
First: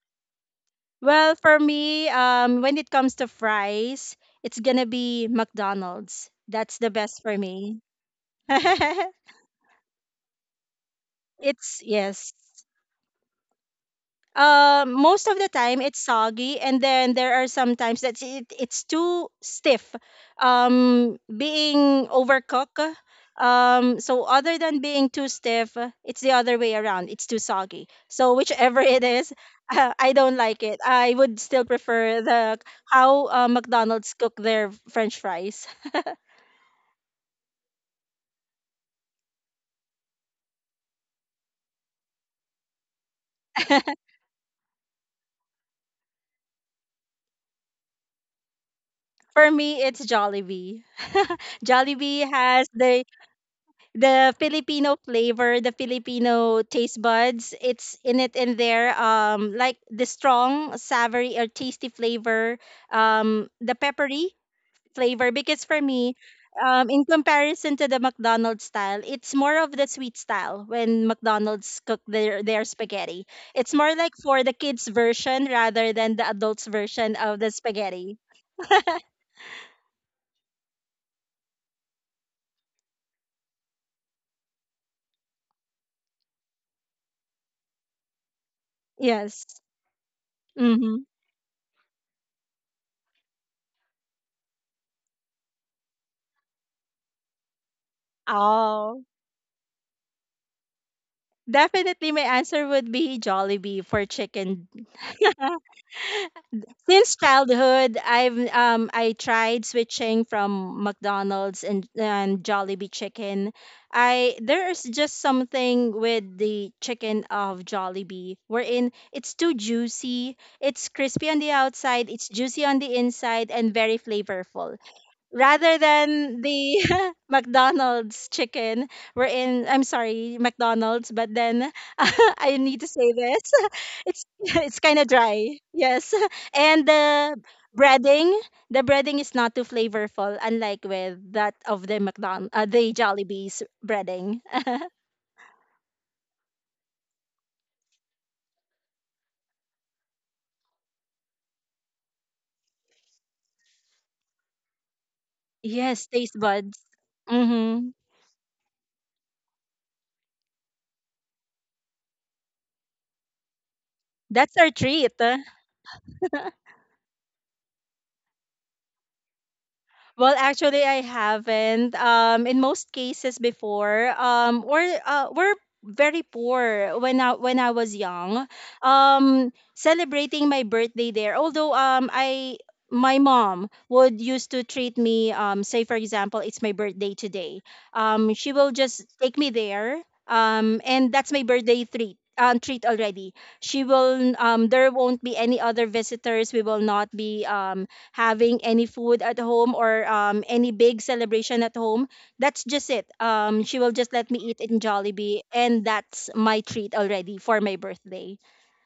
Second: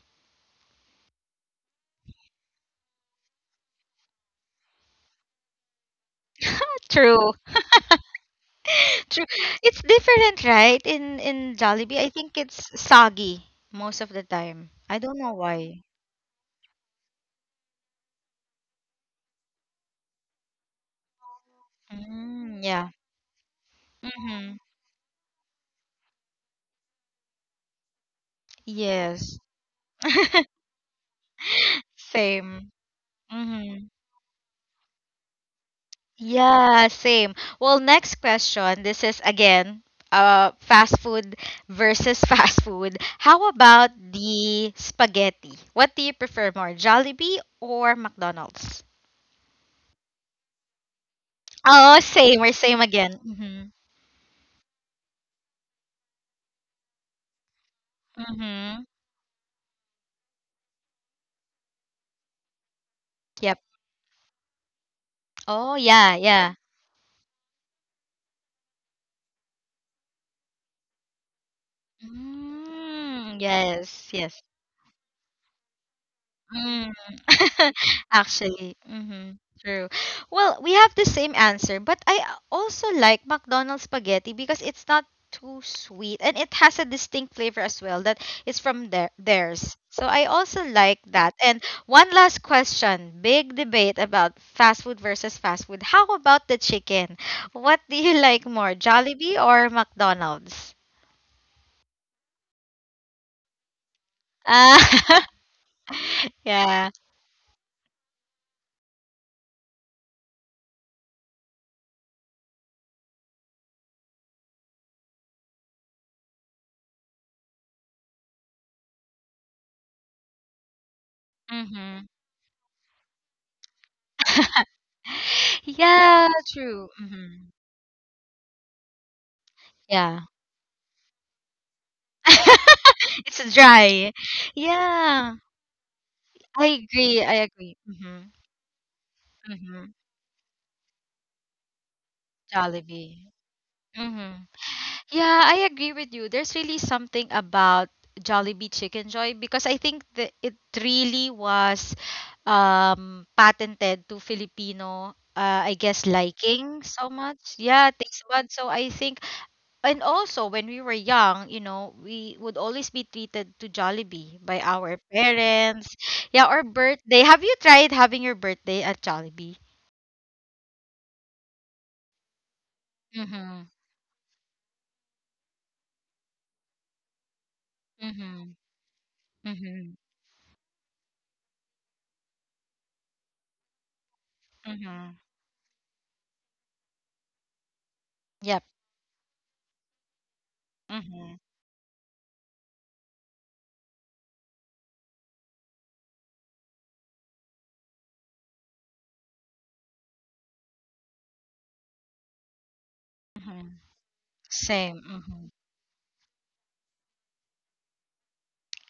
Well, for me, when it comes to fries, it's gonna be McDonald's. That's the best
True.
for me. <laughs>
<laughs> True. It's different, right? In
It's
Jollibee, I
yes,
think it's soggy most of the time. I don't
most
know
of the time
why.
it's soggy, and then there are some times that it's too stiff, being
Mm, yeah.
overcooked, so
Mm-hmm.
other than being too stiff, it's the other way around, it's too soggy, so whichever it is,
Yes.
<laughs> I don't
<laughs>
like it. I would still prefer the
Same.
how
Mm-hmm.
McDonald's cook their french fries.
Yeah, same. Well, next question. This is again fast food versus <laughs> fast food. How about the spaghetti? What do you prefer more, Jollibee or McDonald's?
<laughs> For me it's Jollibee. <laughs>
Oh,
Jollibee
same. We're
has
same
the
again. Mhm.
the Filipino flavor, the Filipino taste buds. It's in it in
Mhm.
there. Like the strong, savory or tasty flavor.
Yep.
The peppery flavor. Because
Oh,
for me,
yeah, yeah.
in comparison to the McDonald's style, it's more of the sweet style when McDonald's cook their spaghetti.
Mm,
It's more
yes,
like for
yes.
the kids version rather than the adults
Mm.
version of the
<laughs>
spaghetti. <laughs>
Actually, mm-hmm. True. Well, we have the same answer, but I also like McDonald's spaghetti because it's not too sweet and it has a distinct flavor as well that is from their
Yes.
theirs. So I also
Mm-hmm.
like that. And one last question, big debate about fast food versus fast food. How about the chicken? What do you <laughs> like more, Jollibee or McDonald's?
Definitely, my answer would be Jollibee for chicken.
Ah,
<laughs>
<laughs> yeah.
Since childhood, I've I tried switching from McDonald's and Jollibee chicken. I there's just something with the chicken of Jollibee wherein it's too juicy. It's crispy on the
Mm-hmm.
outside, it's juicy on the inside, and very flavorful rather
Yeah,
than the
true.
<laughs>
Mm-hmm.
McDonald's chicken, we're in I'm
Yeah.
sorry McDonald's, but then <laughs> I need to say
<laughs>
this.
It's
<laughs>
dry.
It's <laughs> it's kind of
Yeah,
dry, yes. <laughs>
I
And
agree. I agree. Mm-hmm.
breading the breading is not too
Mm-hmm.
flavorful, unlike with that of the McDonald the
Jollibee.
Jollibee's
Mm-hmm.
breading.
Yeah, I agree with you. There's really something about Jollibee Chicken Joy because I think that it really was patented to Filipino I
Yes,
guess
taste buds.
liking so much. Yeah,
Mhm.
taste bud. So I think and also when we were young, you know, we would always be treated to Jollibee by
That's our
our
treat.
parents. Yeah, or
<laughs>
birthday. Have you tried having your birthday at Jollibee?
Well, actually, I haven't. In most cases
Mm-hmm.
before, we're very poor when I was young.
Mm-hmm. Mm-hmm.
Celebrating my birthday there, although I my mom would used to treat
Mm-hmm.
me. Say for example, it's my birthday today. She
Yep.
will just take me there. And
Mm-hmm.
that's my birthday treat. Treat already. She will. There won't be any other visitors. We will not be. Having any food at home or any big celebration at home. That's just it.
Mm-hmm.
She will just let me eat in
Same.
Jollibee,
Mm-hmm.
and that's my treat already for my birthday.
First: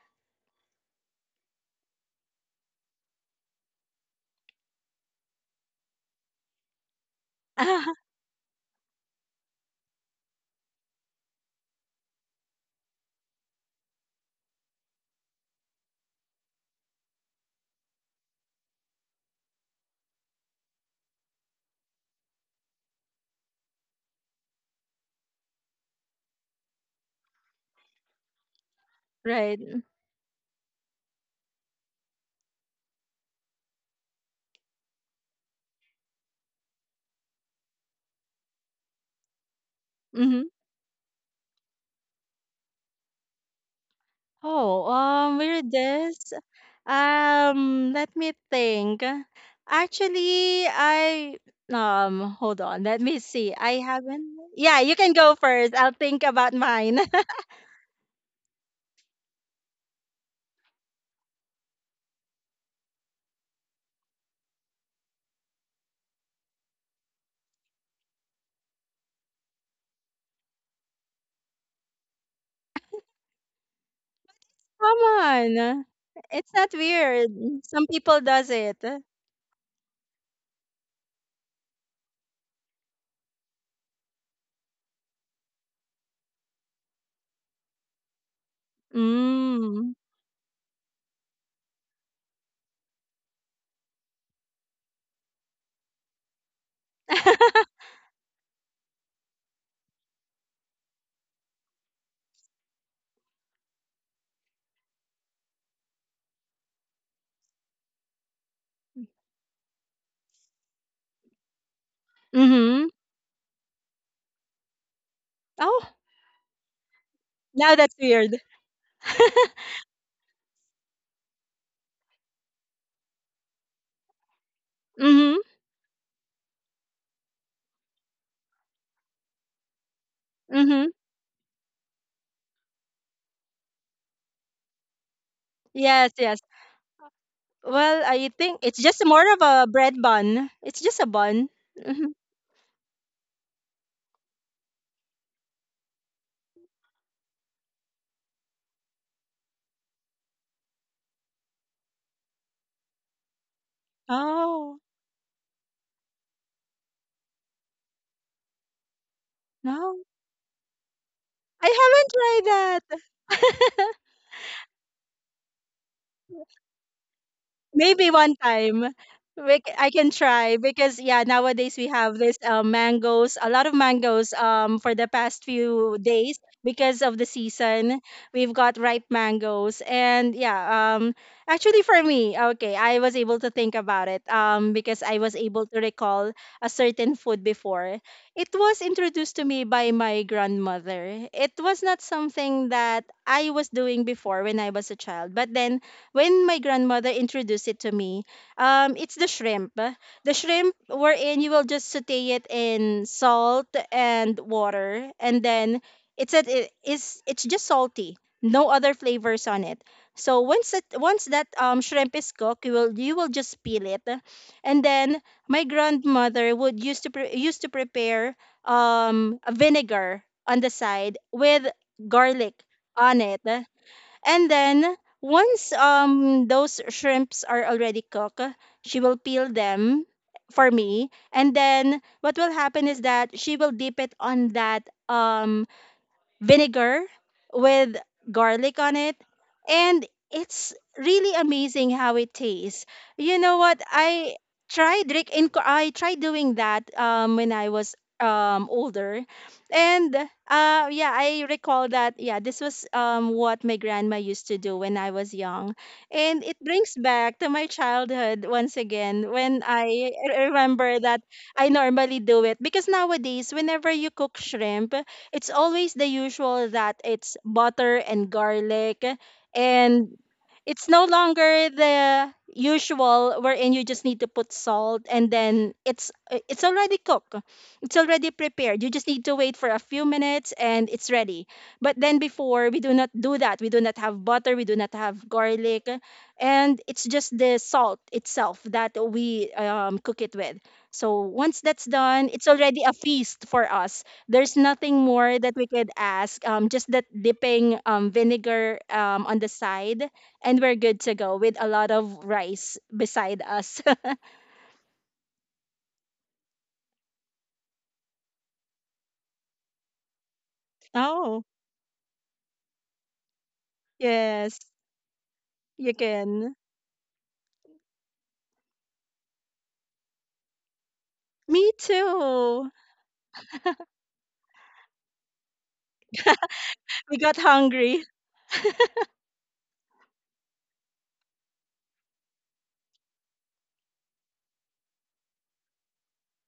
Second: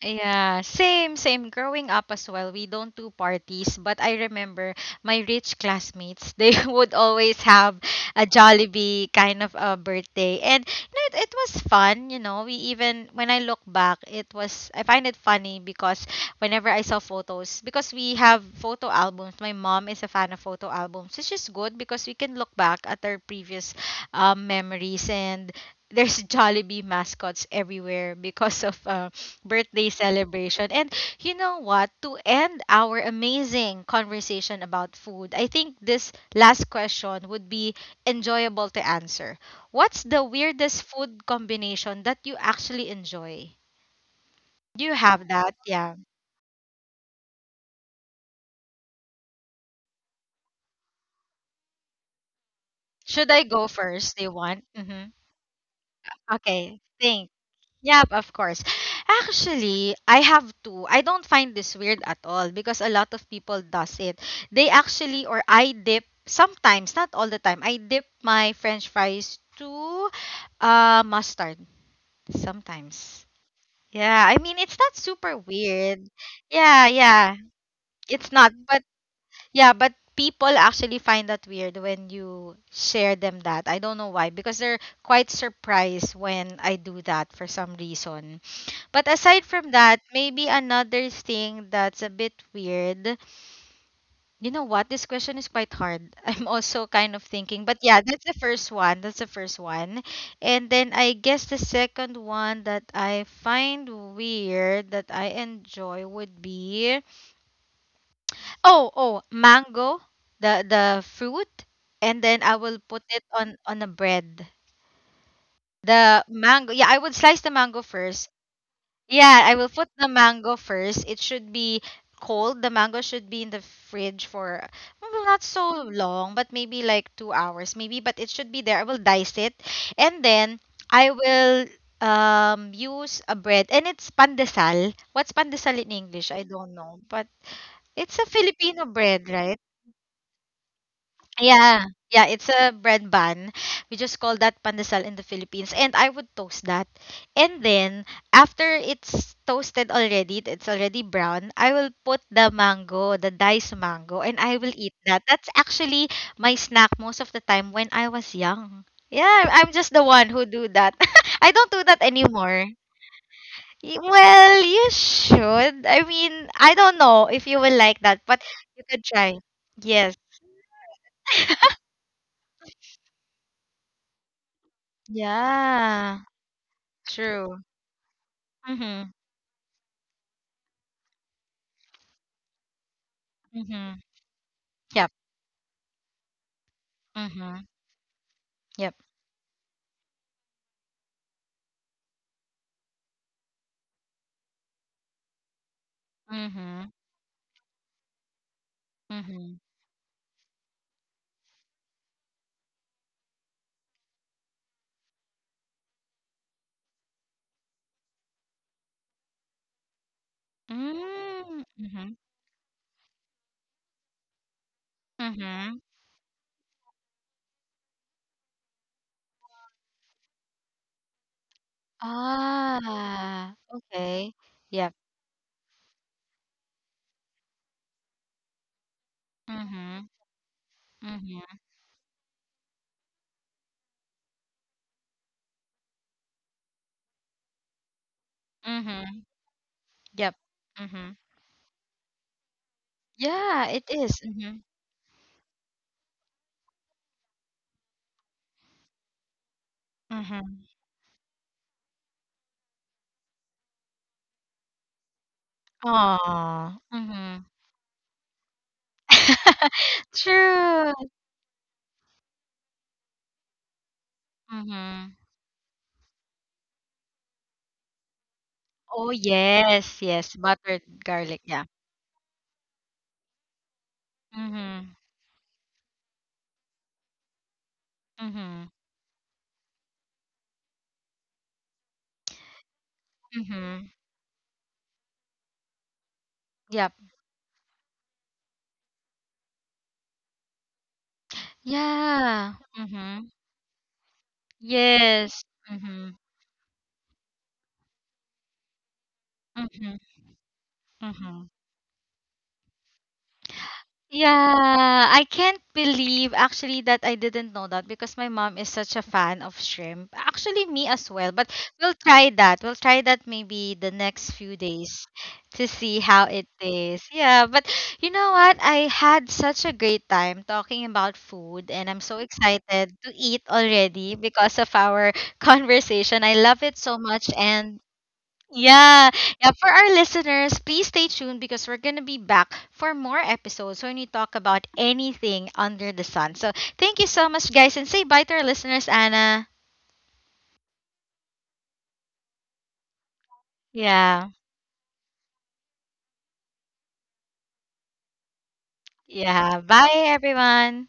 Yeah, same, same. Growing up as well, we don't do parties, but I remember my rich classmates, they <laughs> would always have
<laughs>
a Jollibee kind of a birthday. And you know, it was fun, you know. We even, when I look back, it was, I find it funny because whenever I saw photos, because we have photo albums, my mom is a fan of photo albums, which is good because we can look back at our previous memories. And there's Jollibee mascots everywhere because of
Right.
birthday celebration. And you know what? To end our amazing conversation about food, I think this last question would be enjoyable to answer. What's the
Mm-hmm.
weirdest food combination that you actually enjoy?
Oh,
Do you have that? Yeah.
weirdest. Let me think. Actually, I hold on. Let me
Should I
see.
go
I
first? Do
haven't.
you want?
Yeah, you
Mm-hmm.
can go first. I'll think about
Okay.
mine.
Think.
<laughs>
Yep, of course. Actually, I have two. I don't find this weird at all because a lot of people does it. They actually or I dip sometimes, not all the time. I dip my french fries to mustard sometimes. Yeah, I mean it's not
Come
super
on.
weird.
It's
Yeah,
not
yeah.
weird. Some
It's
people
not,
does
but
it.
yeah, but people actually find that weird when you share them that. I don't know why because they're quite surprised when I do that for some reason. But aside from that,
Mm.
maybe another thing that's a bit weird. You know what? This question is quite hard. <laughs> I'm also kind of thinking, but yeah,
<laughs>
that's the first one. That's the first one. And then I guess the second one that I find weird that I enjoy would be oh, oh, mango, the fruit, and then I will put
Mm-hmm.
it on a bread.
Oh,
The mango. Yeah, I would slice the mango
now that's
first.
weird. <laughs>
Yeah, I will put the mango first. It should be cold. The mango should be in the fridge for well,
Mm-hmm.
not so long, but maybe like 2 hours, maybe. But it should be there. I will dice it, and then
Mm-hmm.
I will use a bread, and it's pandesal. What's pandesal in
Yes,
English?
yes.
I don't know, but
Well,
it's a
I think it's
Filipino
just more
bread,
of
right?
a bread bun. It's just a bun.
Yeah,
Mm-hmm.
yeah, it's a bread bun. We just call that pandesal in the Philippines. And I would toast that. And then after it's toasted already, it's already brown, I will put the mango, the diced mango, and I will
Oh.
eat that. That's actually my snack most of the time when I was young. Yeah, I'm just
No,
the one who do that. <laughs> I don't do that
I haven't
anymore.
tried that. <laughs>
Well, you should. I mean, I don't know if you will like
Maybe
that,
one
but you
time
could try.
I can
Yes.
try, because yeah, nowadays we have this mangoes, a lot of mangoes for the past few
Yeah.
days because of the
True.
season. We've got ripe
Mhm.
mangoes, and yeah, um, actually for me, okay, I was able to think
Mhm.
about it because
Yep.
I was able to recall a certain food
Mhm.
before. It was
Yep.
introduced to me by my grandmother. It was not something that I was doing before when I was a child, but then when my
Mhm.
grandmother introduced it to me, it's the
Mhm.
shrimp. The shrimp wherein you will just saute it in salt and water, and then it's just salty, no other flavors on it. So once that
Mm.
shrimp
Mhm.
is cooked, you will just peel it, and then my
Mhm.
grandmother would used to prepare a vinegar on the side with garlic on it,
Ah. Okay.
and
Yep.
then once those shrimps are already cooked, she will peel them
Mhm.
for me. And
Mhm.
then what will happen is that she will dip it on that vinegar with garlic on it,
Mhm.
and
Yep.
it's
Mhm.
really amazing how it tastes. You know
Yeah,
what,
it is. Mhm.
I tried doing that when I was older, and
Mhm.
uh, yeah, I recall that. Yeah, this was what my grandma used to do when I was young, and it
Aw.
brings back
Mhm.
to my childhood once again when
<laughs>
I
True.
remember that. I normally do it because nowadays whenever you cook shrimp,
Mhm.
it's always the usual that it's butter and garlic,
Oh yes,
and
yes. Buttered
it's no
garlic. Yeah.
longer the usual wherein you just need to put
Mhm.
salt and then it's already cooked, it's already
Mhm.
prepared, you just need to wait for a few minutes and it's ready. But then before, we do not do that, we do
Mhm.
not have butter, we do not have garlic, and
Yep.
it's just the salt itself that we cook it with. So once that's done, it's
Yeah.
already a
Mhm.
feast for us. There's nothing more
Yes.
that we could
Mm-hmm.
ask. Just that dipping vinegar on the
Mm-hmm.
side, and we're good to go
Mm-hmm.
with a lot of rice beside us. <laughs>
Yeah, I can't believe actually that I didn't know that because my mom is such a fan of shrimp. Actually, me as well,
Oh.
but we'll try that. We'll try that maybe the next few
Yes,
days to
you
see how it
can.
is. Yeah, but you know what? I had such a great time talking about food,
Me
and I'm so
too.
excited to eat already because of our <laughs> conversation. I love it so
We
much,
got
and
hungry.
Yeah. Yeah. For our listeners, please stay tuned because we're going to be back for more episodes when we talk about anything under the sun. So thank you so much, guys. And say bye to our listeners, Anna. Yeah. Yeah. Bye, everyone.